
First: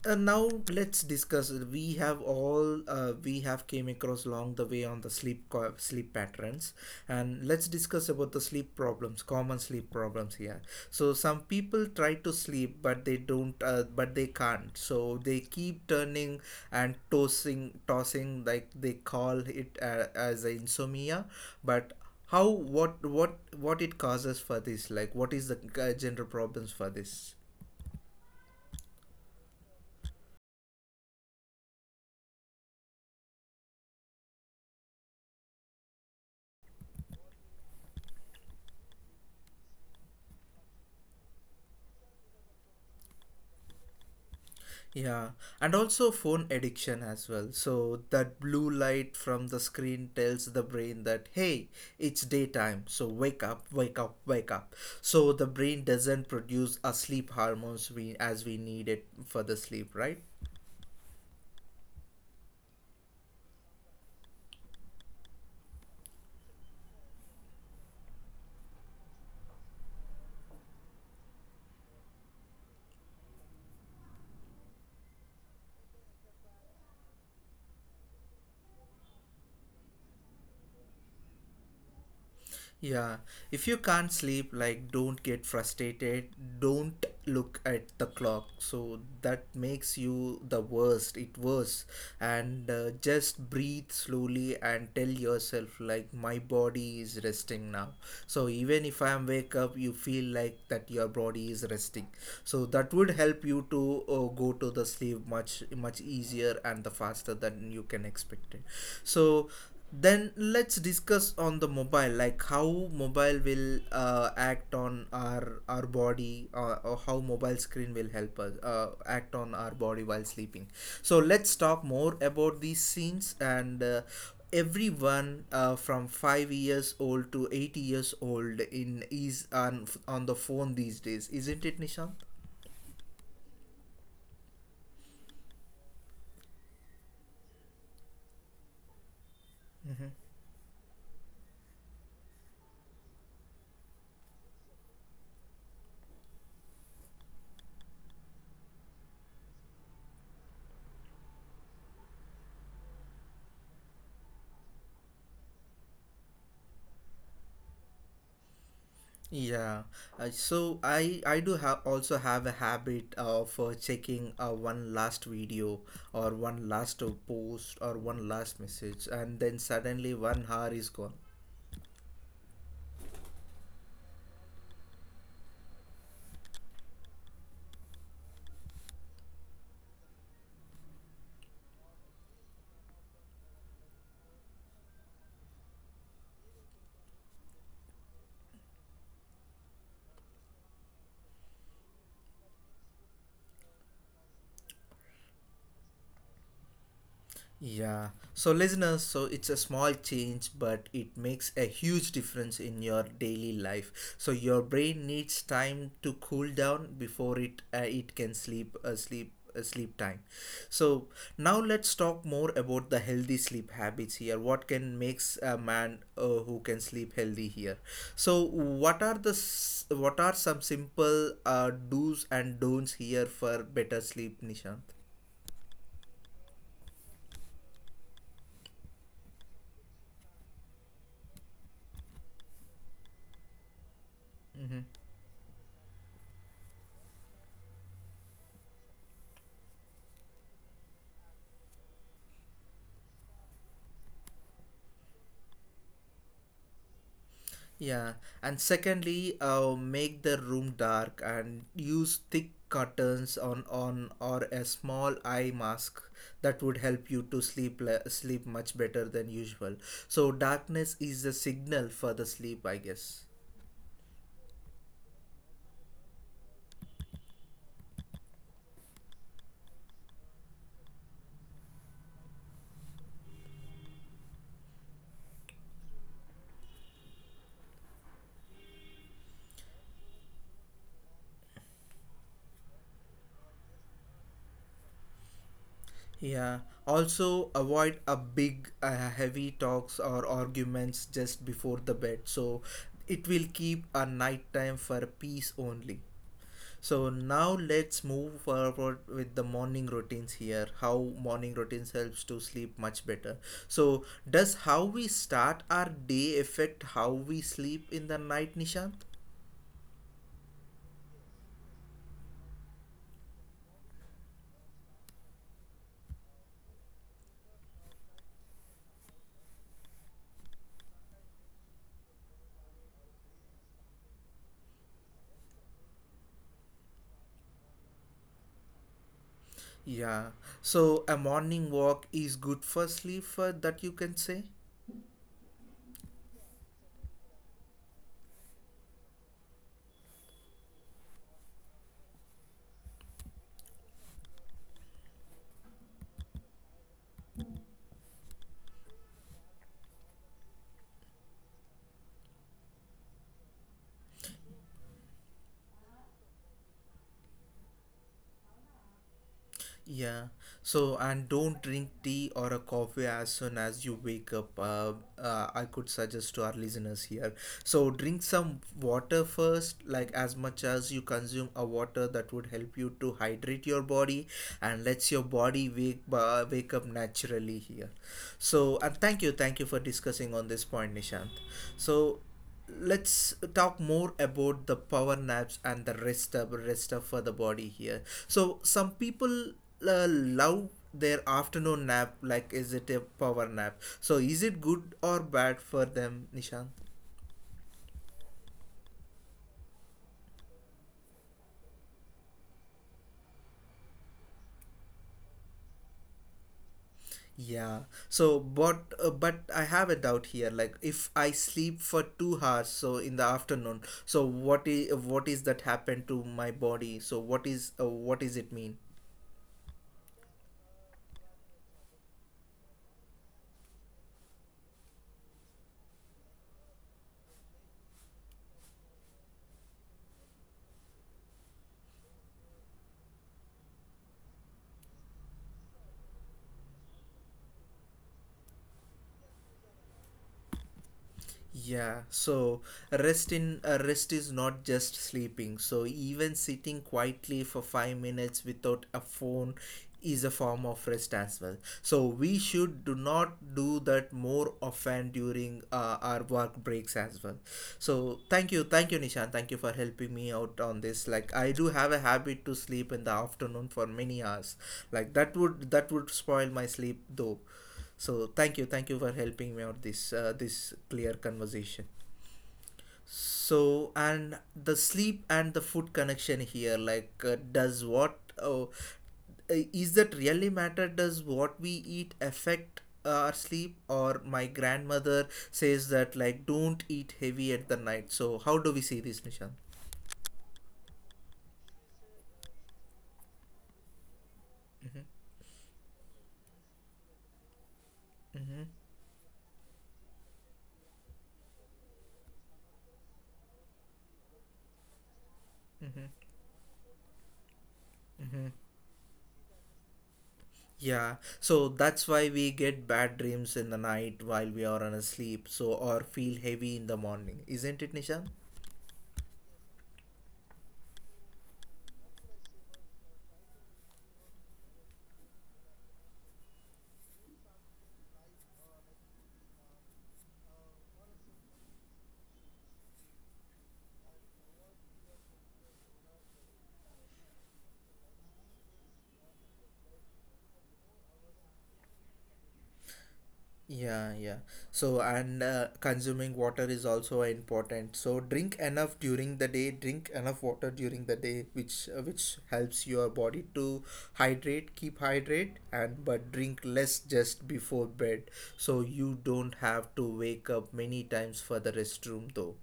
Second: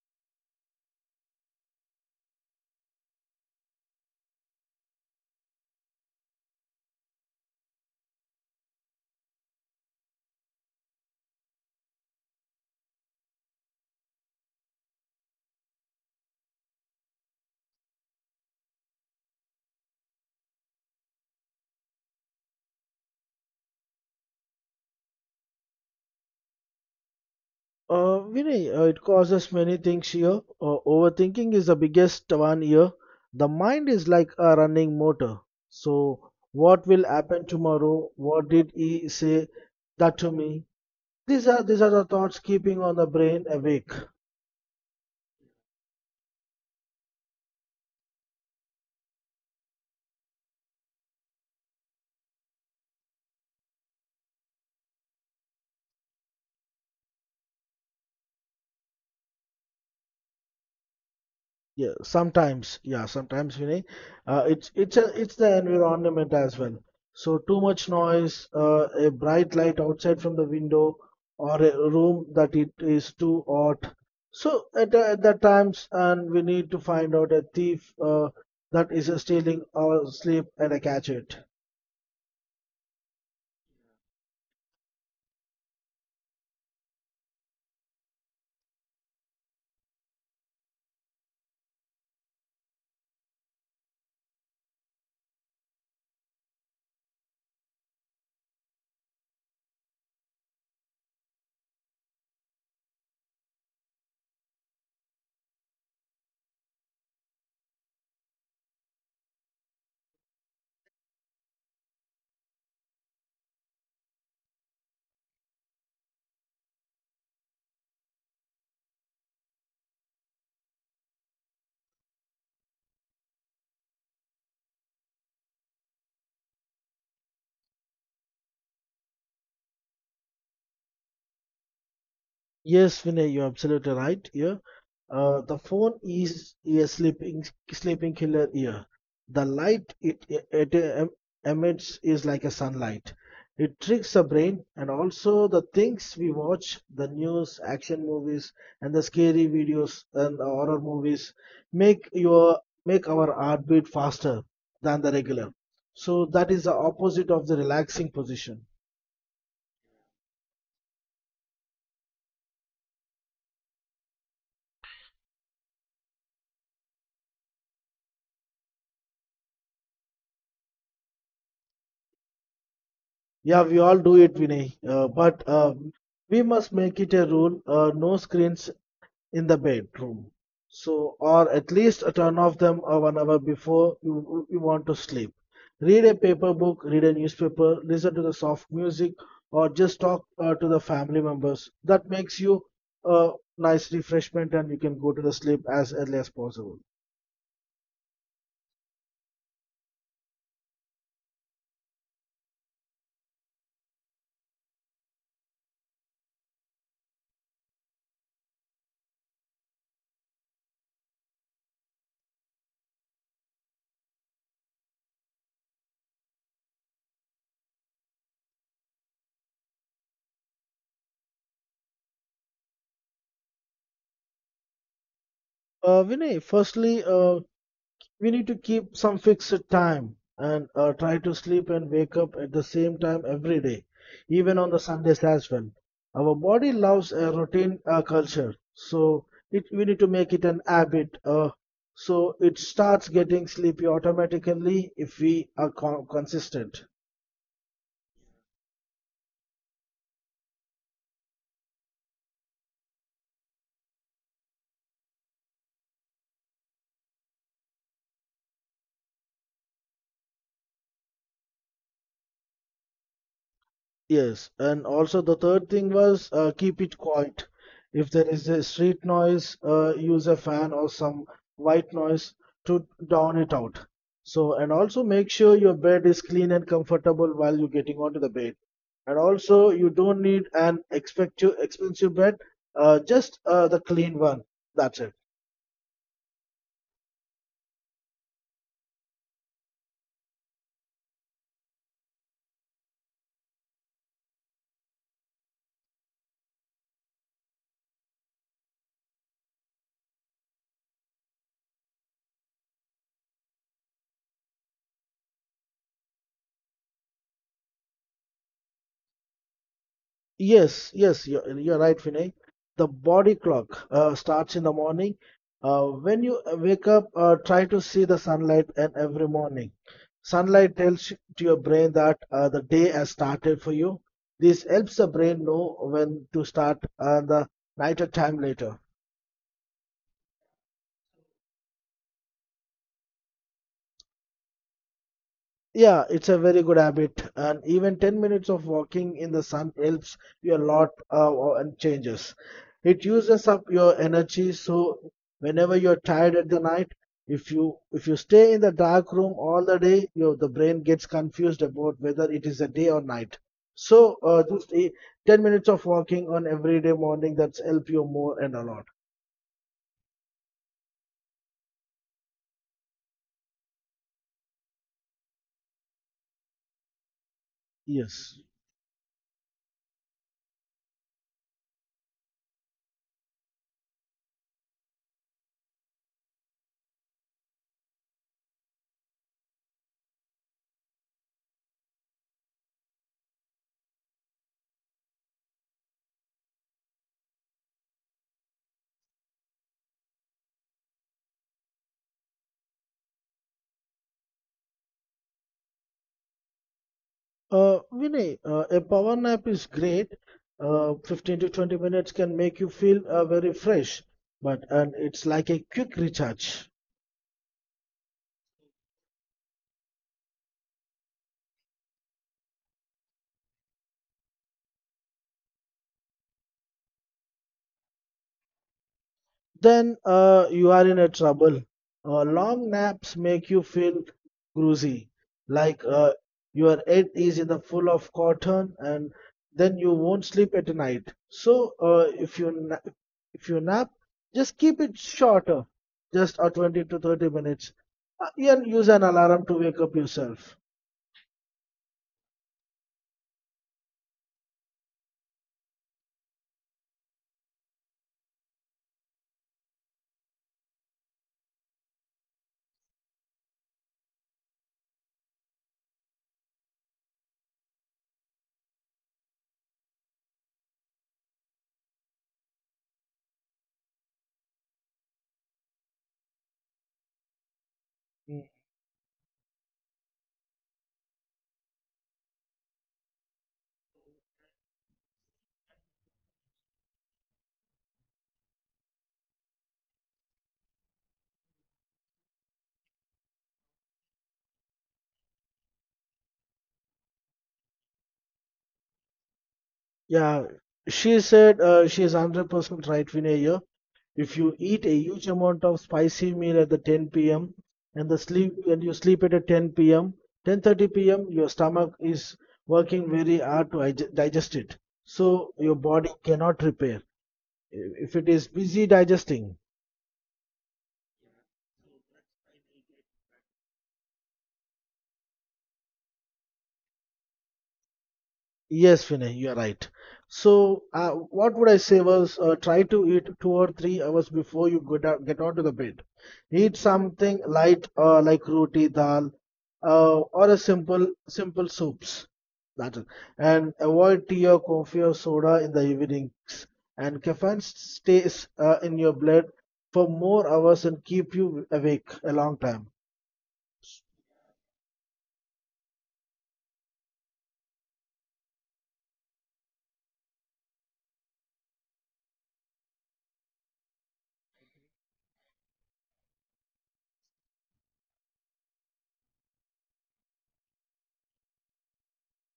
Speaker 1: now let's discuss, we have came across along the way on the sleep patterns, and let's discuss about the sleep problems common sleep problems here. So some people try to sleep but they don't but they can't, so they keep turning and tossing, like they call it as a insomnia. But how, what it causes for this? Like what is the general problems for this?
Speaker 2: Vinay, it causes many things here. Overthinking is the biggest one here. The mind is like a running motor. So, what will happen tomorrow? What did he say that to me? These are the thoughts keeping on the brain awake.
Speaker 1: Yeah, and also phone addiction as well. So that blue light from the screen tells the brain that hey, it's daytime, so wake up. So the brain doesn't produce a sleep hormones we as we need it for the sleep, right?
Speaker 2: Yeah, sometimes, yeah, sometimes, it's the environment as well. So too much noise, a bright light outside from the window, or a room that it is too hot. So at that times, and we need to find out a thief that is stealing our sleep and a catch it.
Speaker 1: Yeah, if you can't sleep, like don't get frustrated, don't look at the clock. So that makes you it worse. And just breathe slowly and tell yourself, like, my body is resting now. So even if I am wake up, you feel like that your body is resting. So that would help you to go to the sleep much, much easier and the faster than you can expect it. So then let's discuss on the mobile, like how mobile will act on our body or how mobile screen will help us act on our body while sleeping. So let's talk more about these scenes, and everyone from 5 years old to 80 years old in is on the phone these days, isn't it, Nishant?
Speaker 2: Yes, Vinay, you're absolutely right. Yeah. The phone is a sleeping killer here. The light it emits is like a sunlight. It tricks the brain and also the things we watch, the news, action movies, and the scary videos and the horror movies make your make our heartbeat faster than the regular. So that is the opposite of the relaxing position.
Speaker 1: Yeah, so I do have also have a habit of checking one last video, or one last post, or one last message, and then suddenly one hour is gone.
Speaker 2: Yeah, we all do it, Vinay. But we must make it a rule: no screens in the bedroom. So, or at least turn off them 1 hour before you want to sleep. Read a paper book, read a newspaper, listen to the soft music, or just talk to the family members. That makes you a nice refreshment and you can go to the sleep as early as possible.
Speaker 1: Yeah. So, listeners, so it's a small change, but it makes a huge difference in your daily life. So, your brain needs time to cool down before it can sleep time. So, now let's talk more about the healthy sleep habits here. What can makes a man who can sleep healthy here? So, what are some simple do's and don'ts here for better sleep, Nishant?
Speaker 2: Vinay, firstly, we need to keep some fixed time and try to sleep and wake up at the same time every day, even on the
Speaker 1: Mm-hmm.
Speaker 2: Sundays as well. Our body loves a routine culture, so we need to make it an habit. So it starts getting sleepy automatically if we are consistent.
Speaker 1: Yeah, and secondly, make the room dark and use thick curtains on or a small eye mask that would help you to sleep much better than usual. So darkness is the signal for the sleep, I guess.
Speaker 2: Yes, and also the third thing was keep it quiet. If there is a street noise, use a fan or some white noise to drown it out. So, and also make sure your bed is clean and comfortable while you're getting onto the bed. And also, you don't need an expect expensive bed, just the clean one. That's it.
Speaker 1: Yeah. Also, avoid a big, heavy talks or arguments just before the bed. So it will keep a nighttime for peace only. So now let's move forward with the morning routines here. How morning routines helps to sleep much better. So does how we start our day affect how we sleep in the night, Nishant?
Speaker 2: Yes, yes, you're right, Vinay. The body clock starts in the morning. When you wake up, try to see the sunlight and every morning. Sunlight tells to your brain that the day has started for you. This helps the brain know when to start the nighter time later.
Speaker 1: Yeah. So a morning walk is good for sleep, that you can say.
Speaker 2: Yeah, it's a very good habit, and even 10 minutes of walking in the sun helps you a lot and changes. It uses up your energy, so whenever you're tired at the night, if you stay in the dark room all the day, your the brain gets confused about whether it is a day or night. So just 10 minutes of walking on every day morning that's help you more and a lot.
Speaker 1: Yeah. So, and don't drink tea or a coffee as soon as you wake up. I could suggest to our listeners here. So, drink
Speaker 2: Yes.
Speaker 1: some water first, like as much as you consume a water that would help you to hydrate your body, and lets your body wake up naturally here. So and thank you, for discussing on this point, Nishant. So let's talk more about the power naps and the rest up for the body here. So some people love their afternoon nap, like is it a power nap? So is it good or bad for them, Nishant?
Speaker 2: Vinay, a power nap is great. 15 to 20 minutes can make you feel very fresh, but and it's like a quick recharge.
Speaker 1: Yeah. So, but I have a doubt here. Like, if I sleep for 2 hours, so in the afternoon, so what is that happen to my body? So, what is it mean?
Speaker 2: Then you are in a trouble. Long naps make you feel groozy, like your head is in the full of cotton, and then you won't sleep at night. So If you nap, just keep it shorter, just a 20 to 30 minutes. And use an alarm to wake up yourself.
Speaker 1: Yeah, so rest is not just sleeping. So even sitting quietly for 5 minutes without a phone is a form of rest as well. So we should do not do that more often during our work breaks as well. So thank you, thank you, Nishan, thank you for helping me out on this. Like I do have a habit to sleep in the afternoon for many hours. Like that would spoil my sleep though. So
Speaker 2: Mm.
Speaker 1: thank you for helping me out this this clear conversation. So and the sleep and the food connection here, like uh, is that really matter? Does what we eat affect our sleep? Or my grandmother says that, like, don't eat heavy at the night. So how do we see this, Nishant?
Speaker 2: Yeah, she said she is 100% right, Vinay. Here. If you eat a
Speaker 1: Mm-hmm,
Speaker 2: huge amount of spicy meal at the 10 p.m. and the sleep
Speaker 1: mm-hmm,
Speaker 2: and you sleep at a 10 p.m., 10:30 p.m., your stomach is working very hard to digest it. So your body cannot repair if it is
Speaker 1: mm-hmm.
Speaker 2: busy digesting.
Speaker 1: Yeah, so that's why we get bad dreams in the night while we are on a sleep, so, or feel heavy in the morning, isn't it, Nisha?
Speaker 2: Yes, Vinay, you are right. So, what would I say was try to eat 2 or 3 hours before you get onto the bed. Eat something light, like roti, dal, or a simple soups. That is- and avoid tea or coffee or soda in the evenings. And caffeine stays in your blood for more hours and keep you awake a long time.
Speaker 1: Yeah, yeah. So, and consuming water is also important. So, Drink enough water during the day, which helps your body to keep hydrate, and but drink less just before bed, so you don't have to wake up many times for the restroom though.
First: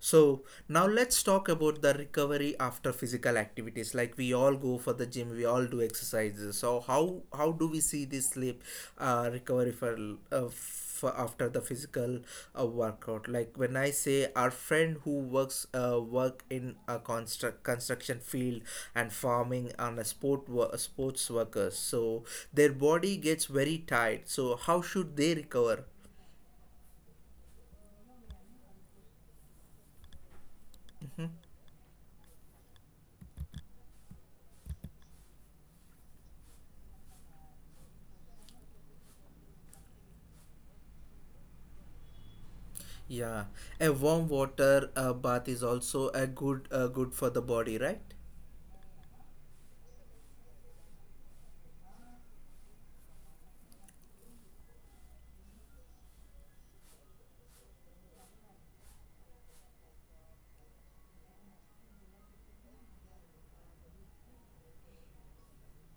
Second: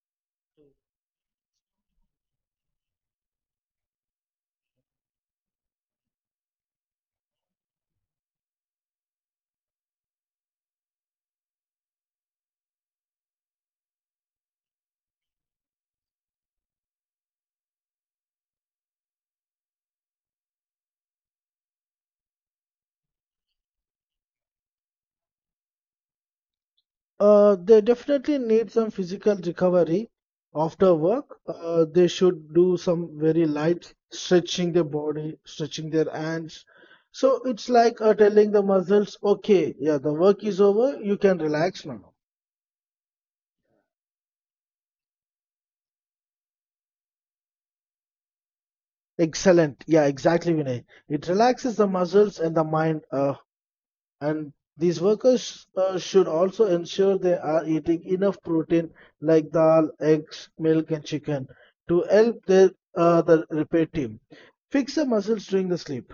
Speaker 1: So, now let's talk about the recovery after physical activities, like we all go for the gym, we all do exercises. So how do we see this sleep recovery for after the physical workout? Like when I say our friend who work in a construction field and farming and a sports workers. So their body gets very tired. So how should they recover?
Speaker 2: They definitely need some physical recovery after
Speaker 1: Mhm.
Speaker 2: work. They should do some very light stretching their body, stretching their hands. So it's like telling the muscles, okay, yeah, the work is over, you can relax now.
Speaker 1: Yeah, a warm water bath is also a good for the body, right?
Speaker 2: Excellent. Yeah, exactly, Vinay. It relaxes the muscles and the mind. And these workers should also ensure they are eating enough protein like dal, eggs, milk, and chicken to help their, the repair team fix the muscles during the sleep.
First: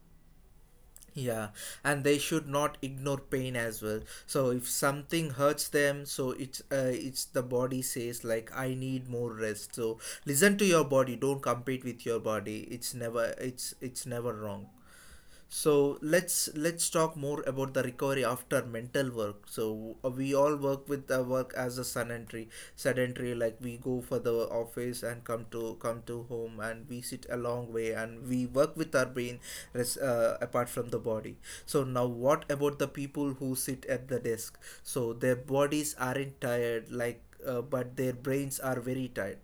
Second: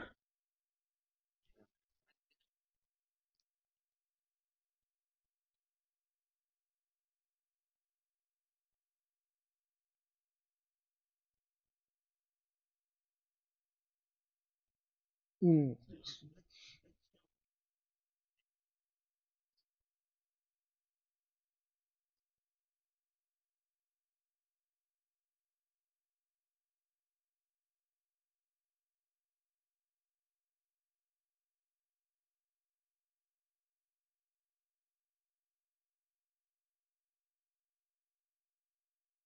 Speaker 1: Yeah, and they should not ignore pain as well. So if something hurts them, so it's the body says like I need more rest. So listen to your body. Don't compete with your body. It's never it's never wrong.
Speaker 2: Mm.
Speaker 1: So let's talk more about the recovery after mental work. So we all work with the work as a sedentary, like we go for the office and come to home, and we sit a long way and we work with our brain, apart from the body. So now what about the people who sit at the desk, so their bodies aren't tired like, but their brains are very tired.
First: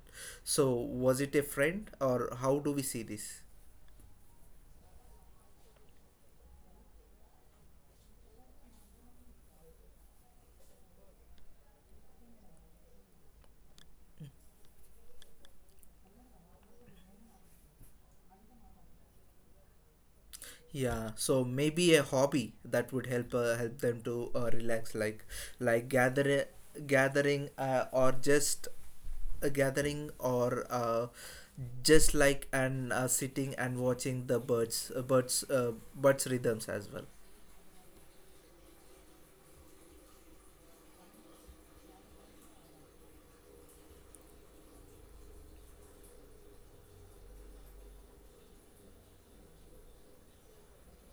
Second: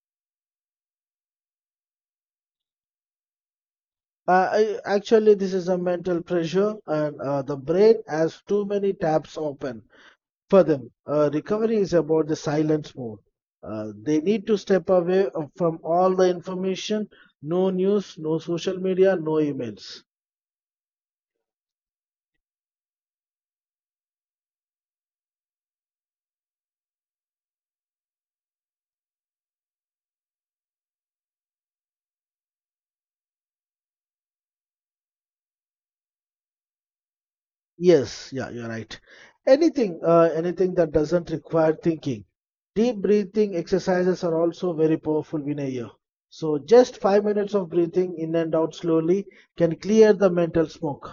Speaker 1: So was it a friend, or how do we see this?
Speaker 2: Actually, this is a mental pressure, and the brain has too many tabs open for them. Recovery is about the silence mode. They need to step away from all the information, no news, no social media, no emails.
Speaker 1: Yeah, so maybe a hobby that would help help them to relax, like like gathering or just a gathering, or just like, and sitting and watching the birds, birds rhythms as well.
Speaker 2: Yes, yeah, you're right. Anything, anything that doesn't require thinking. Deep breathing exercises are also very powerful, Vinaya. So just 5 minutes of breathing in and out slowly can clear the mental smoke.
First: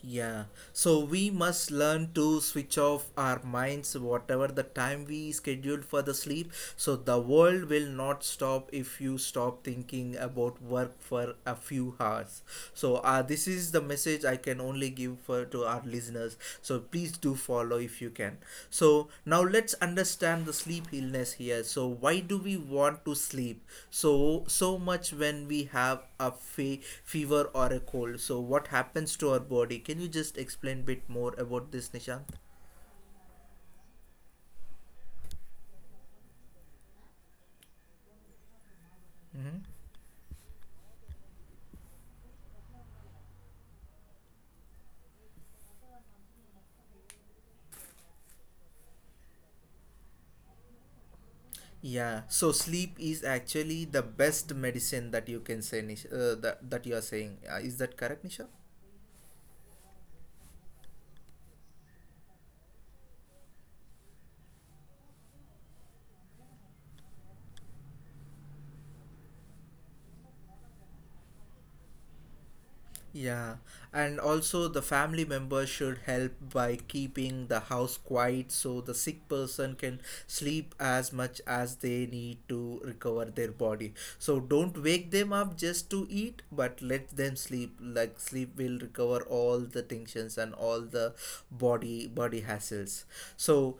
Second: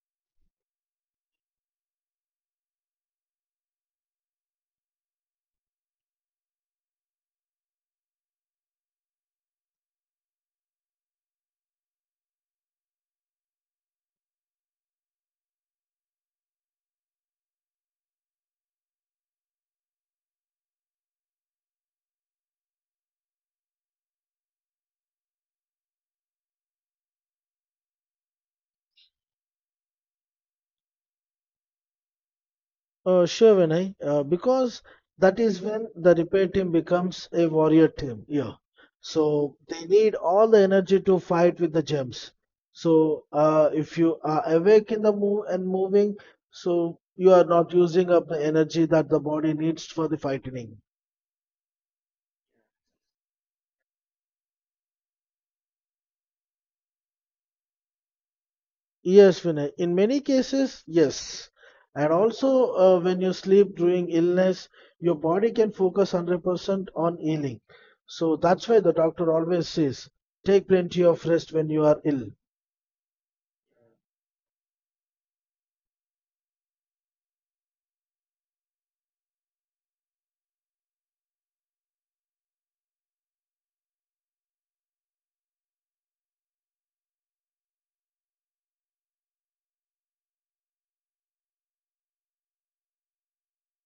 Speaker 1: Yeah, so we must learn to switch off our minds whatever the time we scheduled for the sleep. So the world will not stop if you stop thinking about work for a few hours. So this is the message I can only give for to our listeners illness. So please do follow if you can. So now let's understand the sleep illness here. So why do we want to sleep so much when we have a fever or a cold? So what happens to our body? Can you just explain a bit more about this, Nishant?
Speaker 2: Sure, Vinay. Because that is when the repair team becomes a warrior team. Yeah. So
Speaker 1: Hmm.
Speaker 2: they need all the energy to fight with the gems. So if you are awake in the move and moving, so you are not using up the energy that the body needs for the fighting.
Speaker 1: Yeah. So sleep is actually the best medicine that you can say, that you are saying. Is that correct, Nisha?
Speaker 2: Yes, Vinay. In many cases, yes. And also, when you sleep during illness, your body can focus 100% on healing. So that's why the doctor always says, take plenty of rest when you are ill.
Speaker 1: Yeah, and also the family members should help by keeping the house quiet so the sick person can sleep as much as they need to recover their body. So don't wake them up just to eat, but let them sleep. Like sleep will recover all the tensions and all the body hassles. So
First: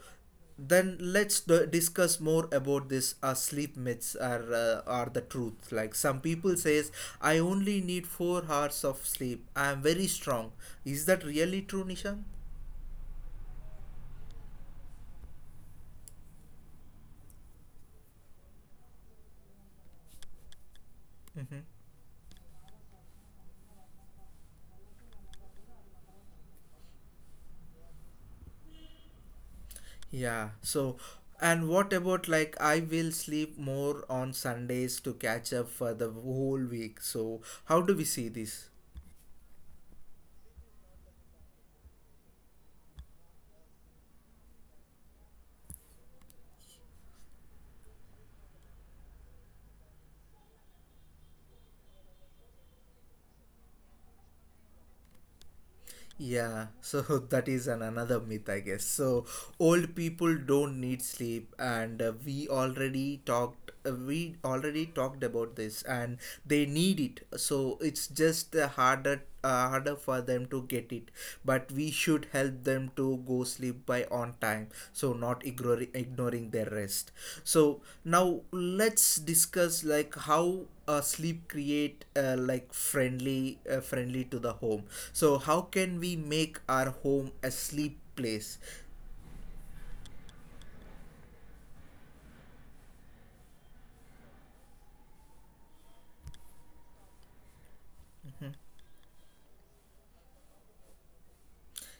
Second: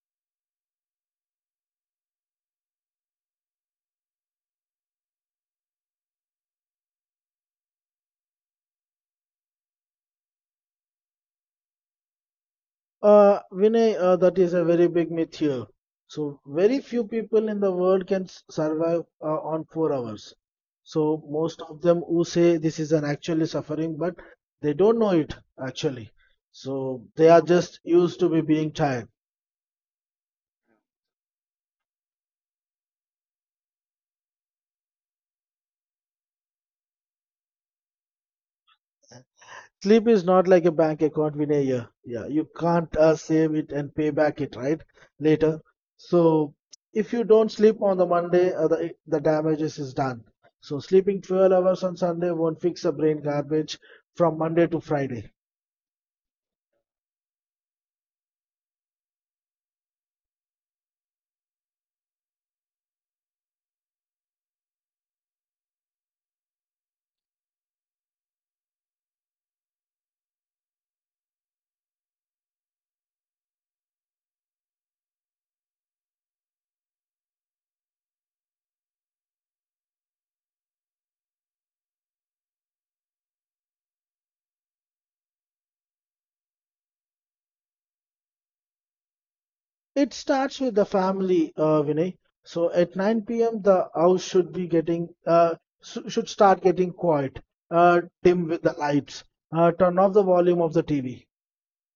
Speaker 1: then let's discuss more about this sleep myths, are the truth, like some people says, I only need 4 hours of sleep, I am very strong. Is that really true, Nishan?
Speaker 2: Vinay, that is a very big myth here. So very few people in the world can survive on 4 hours. So
Speaker 1: Mm-hmm.
Speaker 2: most of them who say this is an actually suffering, but they don't know it actually. So they are just used to be being tired.
Speaker 1: Yeah, so and what about like, I will sleep more on Sundays to catch up for the whole week? So how do we see this?
Speaker 2: Sleep is not like a bank account, Vinay. Yeah, yeah. You can't save it and pay back it right later. So if you don't sleep on the Monday, the damages is done. So sleeping 12 hours on Sunday won't fix the brain garbage from Monday to Friday.
Speaker 1: Yeah, so that is an another myth, I guess. So old people don't need sleep, and we already talked about this, and they need it. So it's just harder for them to get it. But we should help them to go sleep by on time, so not ignoring their rest. So now let's discuss like how sleep create like friendly to the home. So how can we make our home a sleep place?
Speaker 2: It starts with the family, Vinay. So at 9 p.m. the house should be getting should start getting quiet. Dim with the lights. Turn off the volume of the TV.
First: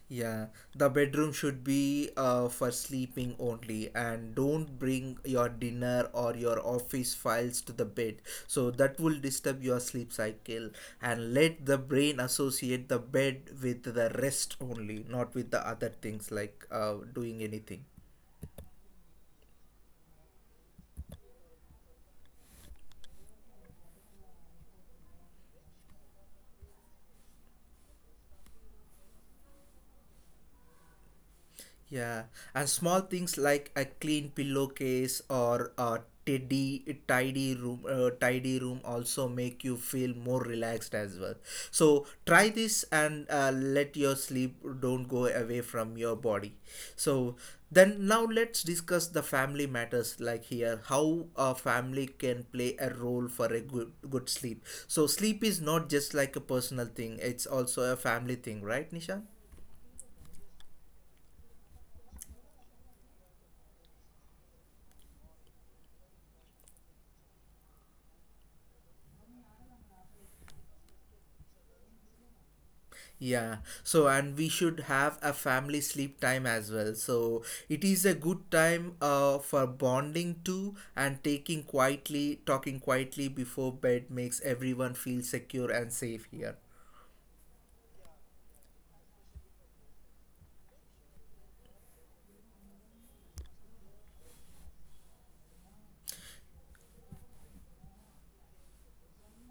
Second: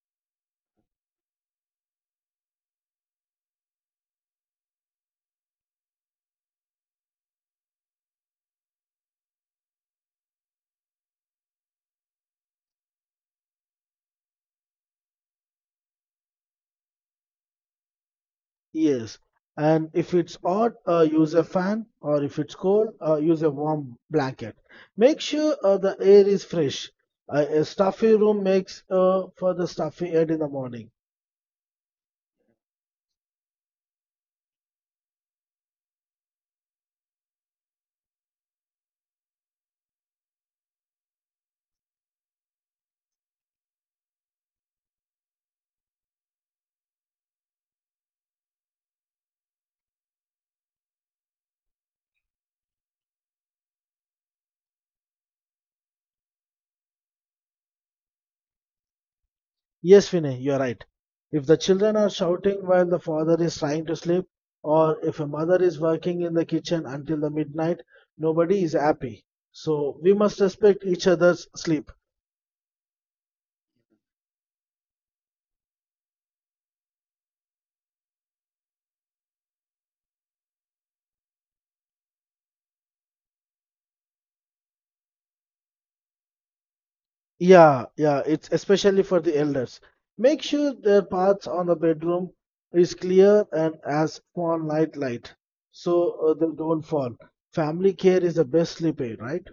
Speaker 1: Yeah, the bedroom should be for sleeping only, and don't bring your dinner or your office files to the bed. So that will disturb your sleep cycle. And let the brain associate the bed with the rest only, not with the other things like doing anything.
Speaker 2: Yes, and if it's hot, use a fan, or if it's cold, use a warm blanket. Make sure the air is fresh. A stuffy room makes for the stuffy head in the morning.
Speaker 1: Yeah, and small things like a clean pillowcase or a tidy room also make you feel more relaxed as well. So try this and let your sleep don't go away from your body. So then now let's discuss the family matters, like here how a family can play a role for a good sleep. So sleep is not just like a personal thing; it's also a family thing, right, Nishan?
Speaker 2: Yes, Vinay, you're right. If the children are shouting while the father is trying to sleep, or if a mother is working in the kitchen until the midnight, nobody is happy. So we must respect each other's sleep.
Speaker 1: Yeah. So, and we should have a family sleep time as well. So it is a good time for bonding too, and taking quietly, talking quietly before bed makes everyone feel secure and safe here.
Speaker 2: Yeah, yeah, it's especially for the elders. Make sure their paths on the bedroom is clear and as for night light, so they don't fall. Family care is the best sleep aid, right?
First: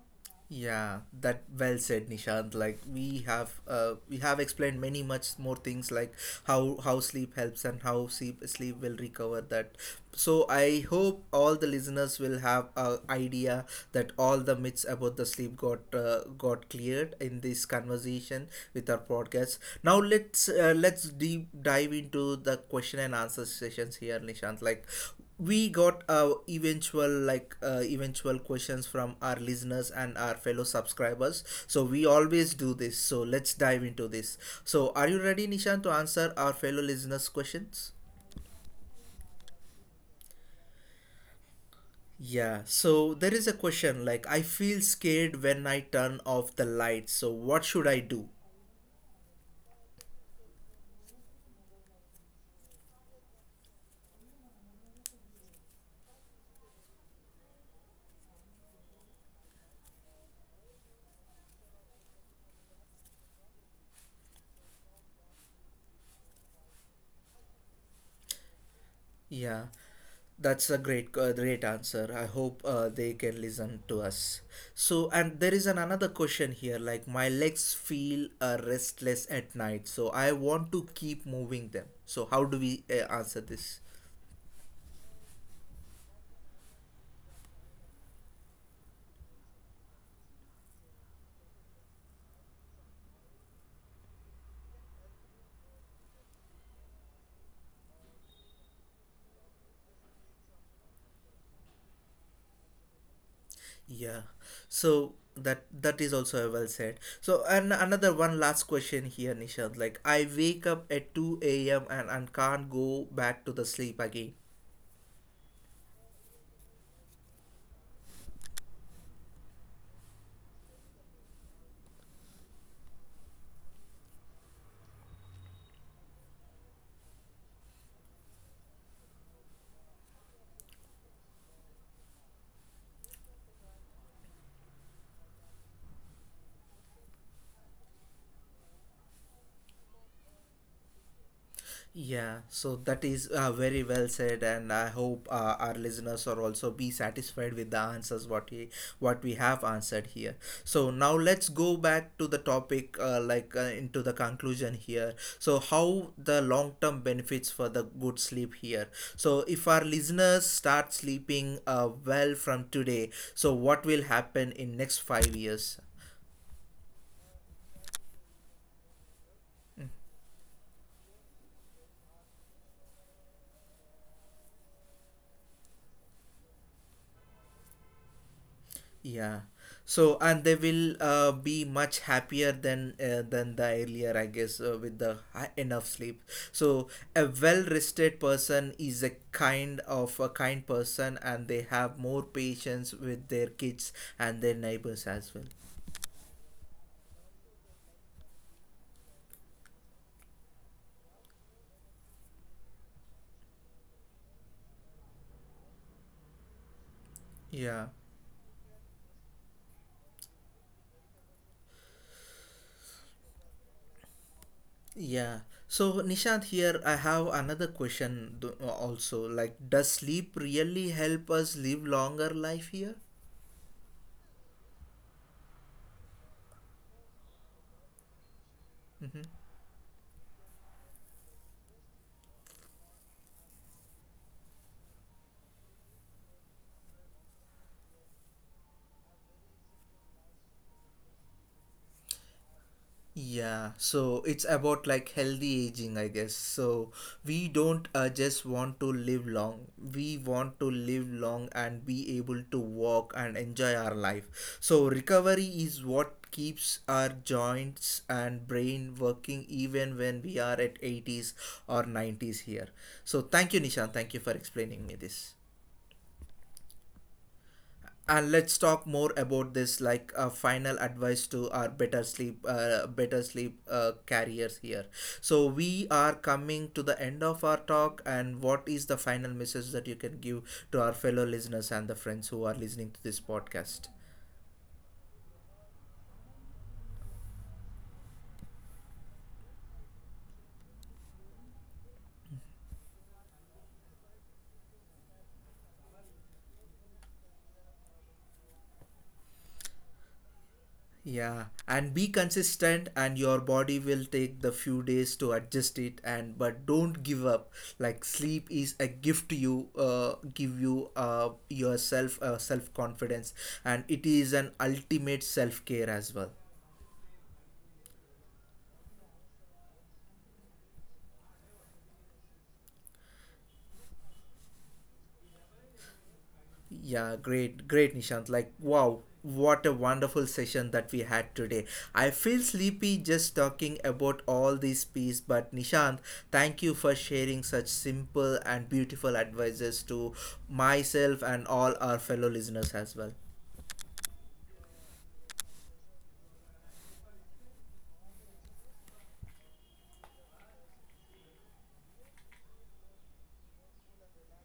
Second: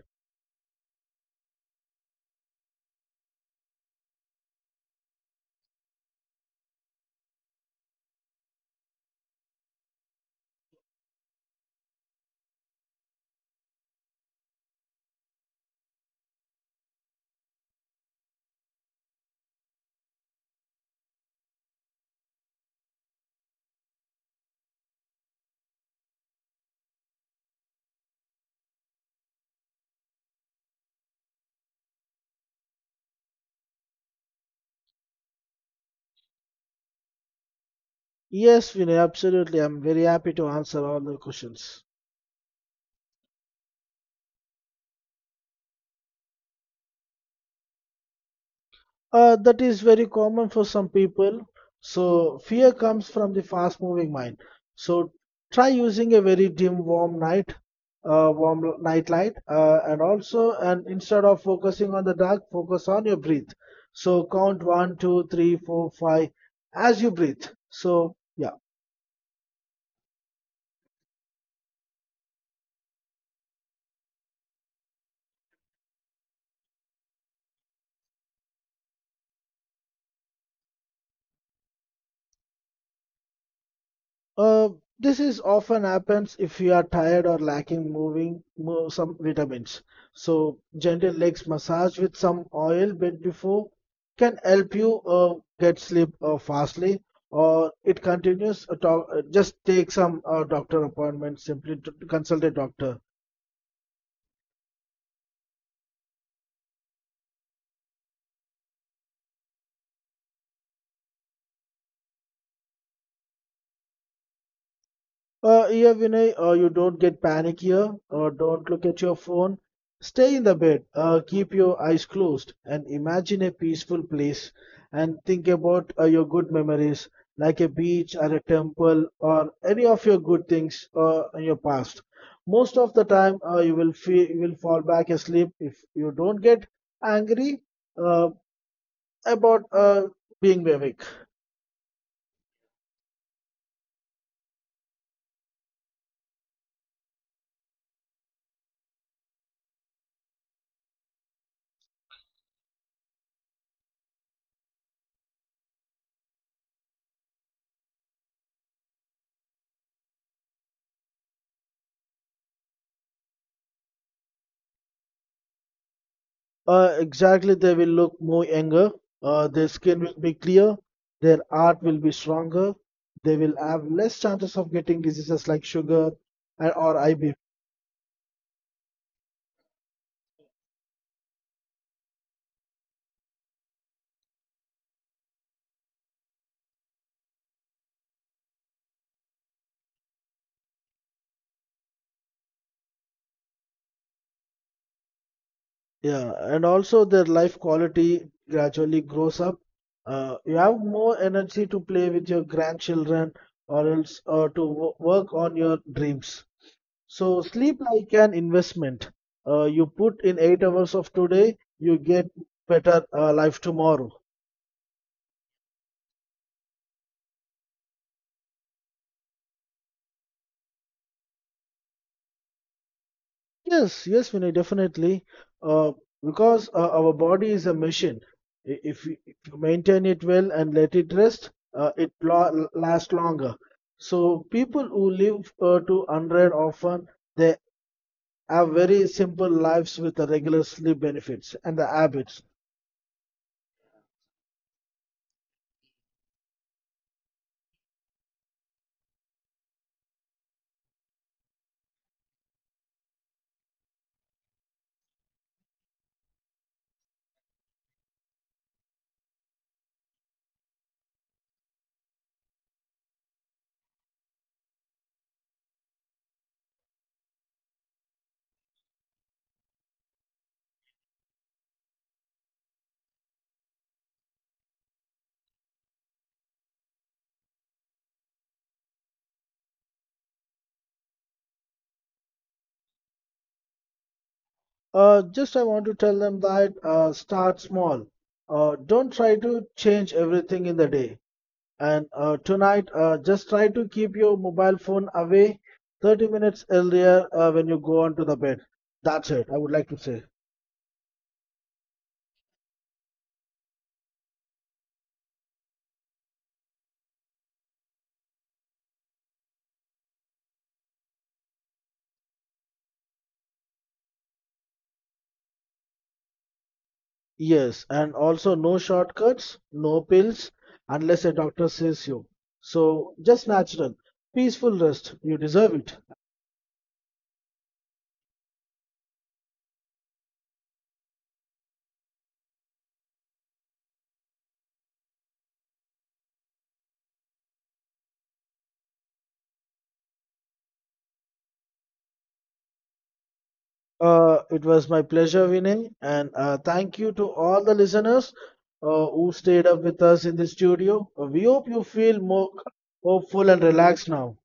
Speaker 1: Yeah, that well said, Nishant. Like we have explained many much more things like how sleep helps and how sleep will recover that. So I hope all the listeners will have a idea that all the myths about the sleep got cleared in this conversation with our podcast. Now let's deep dive into the question and answer sessions here, Nishant. Like we got eventual questions from our listeners and our fellow subscribers. So we always do this, so let's dive into this. So are you ready, Nishan, to answer our fellow listeners questions?
Speaker 2: Yes, Vinay, absolutely. I'm very happy to answer all the questions.
Speaker 1: Yeah, so there is a question like, I feel scared when I turn off the lights, so what should I do?
Speaker 2: That is very common for some people. So fear comes from the fast-moving mind. So try using a very dim, warm night, warm l- night light, and also, and instead of focusing on the dark, focus on your breath. So count one, two, three, four, five as you breathe. So yeah.
Speaker 1: Yeah. That's a great answer. I hope they can listen to us. So, and there is an another question here. Like my legs feel restless at night, so I want to keep moving them. So how do we answer this?
Speaker 2: Uh, this is often happens if you are tired or lacking some vitamins. So gentle legs massage with some oil bit before can help you get sleep fastly or it continues just take some doctor appointment simply to consult a doctor.
Speaker 1: Yeah. So that is also well said. So, and another one last question here, Nishant. Like I wake up at two a.m. And can't go back to the sleep again.
Speaker 2: Yeah, Vinay, you don't get panic here. Don't look at your phone. Stay in the bed. Keep your eyes closed and imagine a peaceful place and think about your good memories, like a beach or a temple or any of your good things in your past. Most of the time, you will feel you will fall back asleep if you don't get angry uh, about being awake.
Speaker 1: Yeah, so that is very well said, and I hope our listeners are also be satisfied with the answers what we have answered here. So now let's go back to the topic, into the conclusion here. So how the long term benefits for the good sleep here. So if our listeners start sleeping well from today, so what will happen in next 5 years?
Speaker 2: Exactly, they will look more younger. Their skin will be clear. Their art will be stronger. They will have less chances of getting diseases like sugar and or IB.
Speaker 1: Yeah. So and they will be much happier than the earlier, I guess, with enough sleep. So a well rested person is a kind of a kind person, and they have more patience with their kids and their neighbors as well.
Speaker 2: Yeah, and also their life quality gradually grows up. You have more energy to play with your grandchildren or else to work on your dreams. So sleep
Speaker 1: Yeah,
Speaker 2: like an investment. You put in 8 hours of today, you get better life tomorrow.
Speaker 1: yeah. So Nishant, here I have another question also. Like, does sleep really help us live longer life here?
Speaker 2: Yes, yes, Vinay, definitely. Uh, because our body is a machine.
Speaker 1: Mm-hmm.
Speaker 2: If you maintain it well and let it rest, it lo lasts longer. So people who live to 100 often, they have very simple lives with the regular sleep benefits and the habits.
Speaker 1: Yeah, so it's about like healthy aging, I guess. So we don't just want to live long. We want to live long and be able to walk and enjoy our life. So recovery is what keeps our joints and brain working even when we are at 80s or 90s here. So thank you, Nishan. Thank you for explaining me this, and let's talk more about this like final advice to our better sleep carriers here. So we are coming to the end of our talk, and what is the final message that you can give to our fellow listeners and the friends who are listening to this podcast?
Speaker 2: Just I want to tell them that start small. Don't try to change everything in the day. And tonight, just try to keep your mobile phone away 30 minutes earlier when you go onto the bed. That's it, I would like to say.
Speaker 1: Yeah, and be consistent, and your body will take the few days to adjust it. And but don't give up. Like sleep is a gift to you, give you yourself self confidence, and it is an ultimate self care as well.
Speaker 2: Yes, and also no shortcuts, no pills, unless a doctor says you. So just natural, peaceful rest. You deserve it.
Speaker 1: Yeah, great, great, Nishant. Like, wow, what a wonderful session that we had today. I feel sleepy just talking about all these pieces, but Nishant, thank you for sharing such simple and beautiful advices to myself and all our fellow listeners as well.
Speaker 2: It was my pleasure, Vinay, and thank you to all the listeners who stayed up with us in the studio. We hope you feel more hopeful and relaxed now.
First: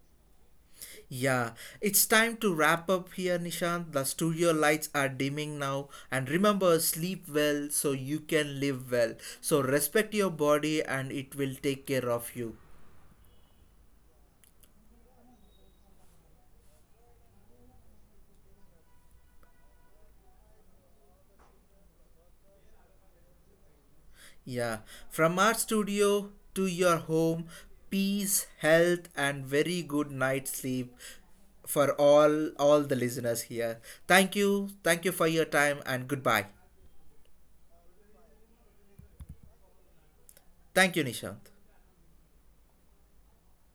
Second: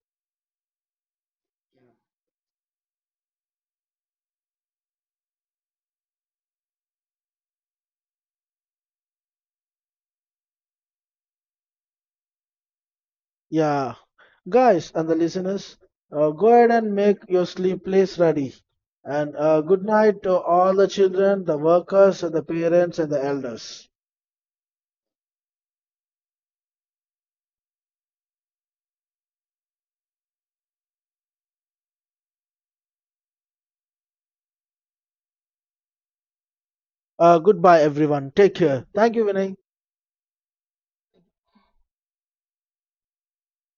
Speaker 1: Yeah, it's time to wrap up here, Nishant. The studio lights are dimming now. And remember, sleep well so you can live well. So respect your body and it will take care of you.
Speaker 2: Yeah, guys and the listeners, go ahead and make your sleep place ready. And good night to all the children, the workers, and the parents, and the elders.
Speaker 1: Yeah, from our studio to your home, peace, health, and very good night sleep for all the listeners here. Thank you for your time, and goodbye.
Speaker 2: Goodbye, everyone. Take care. Thank you, Vinay.
Speaker 1: Thank you, Nishant.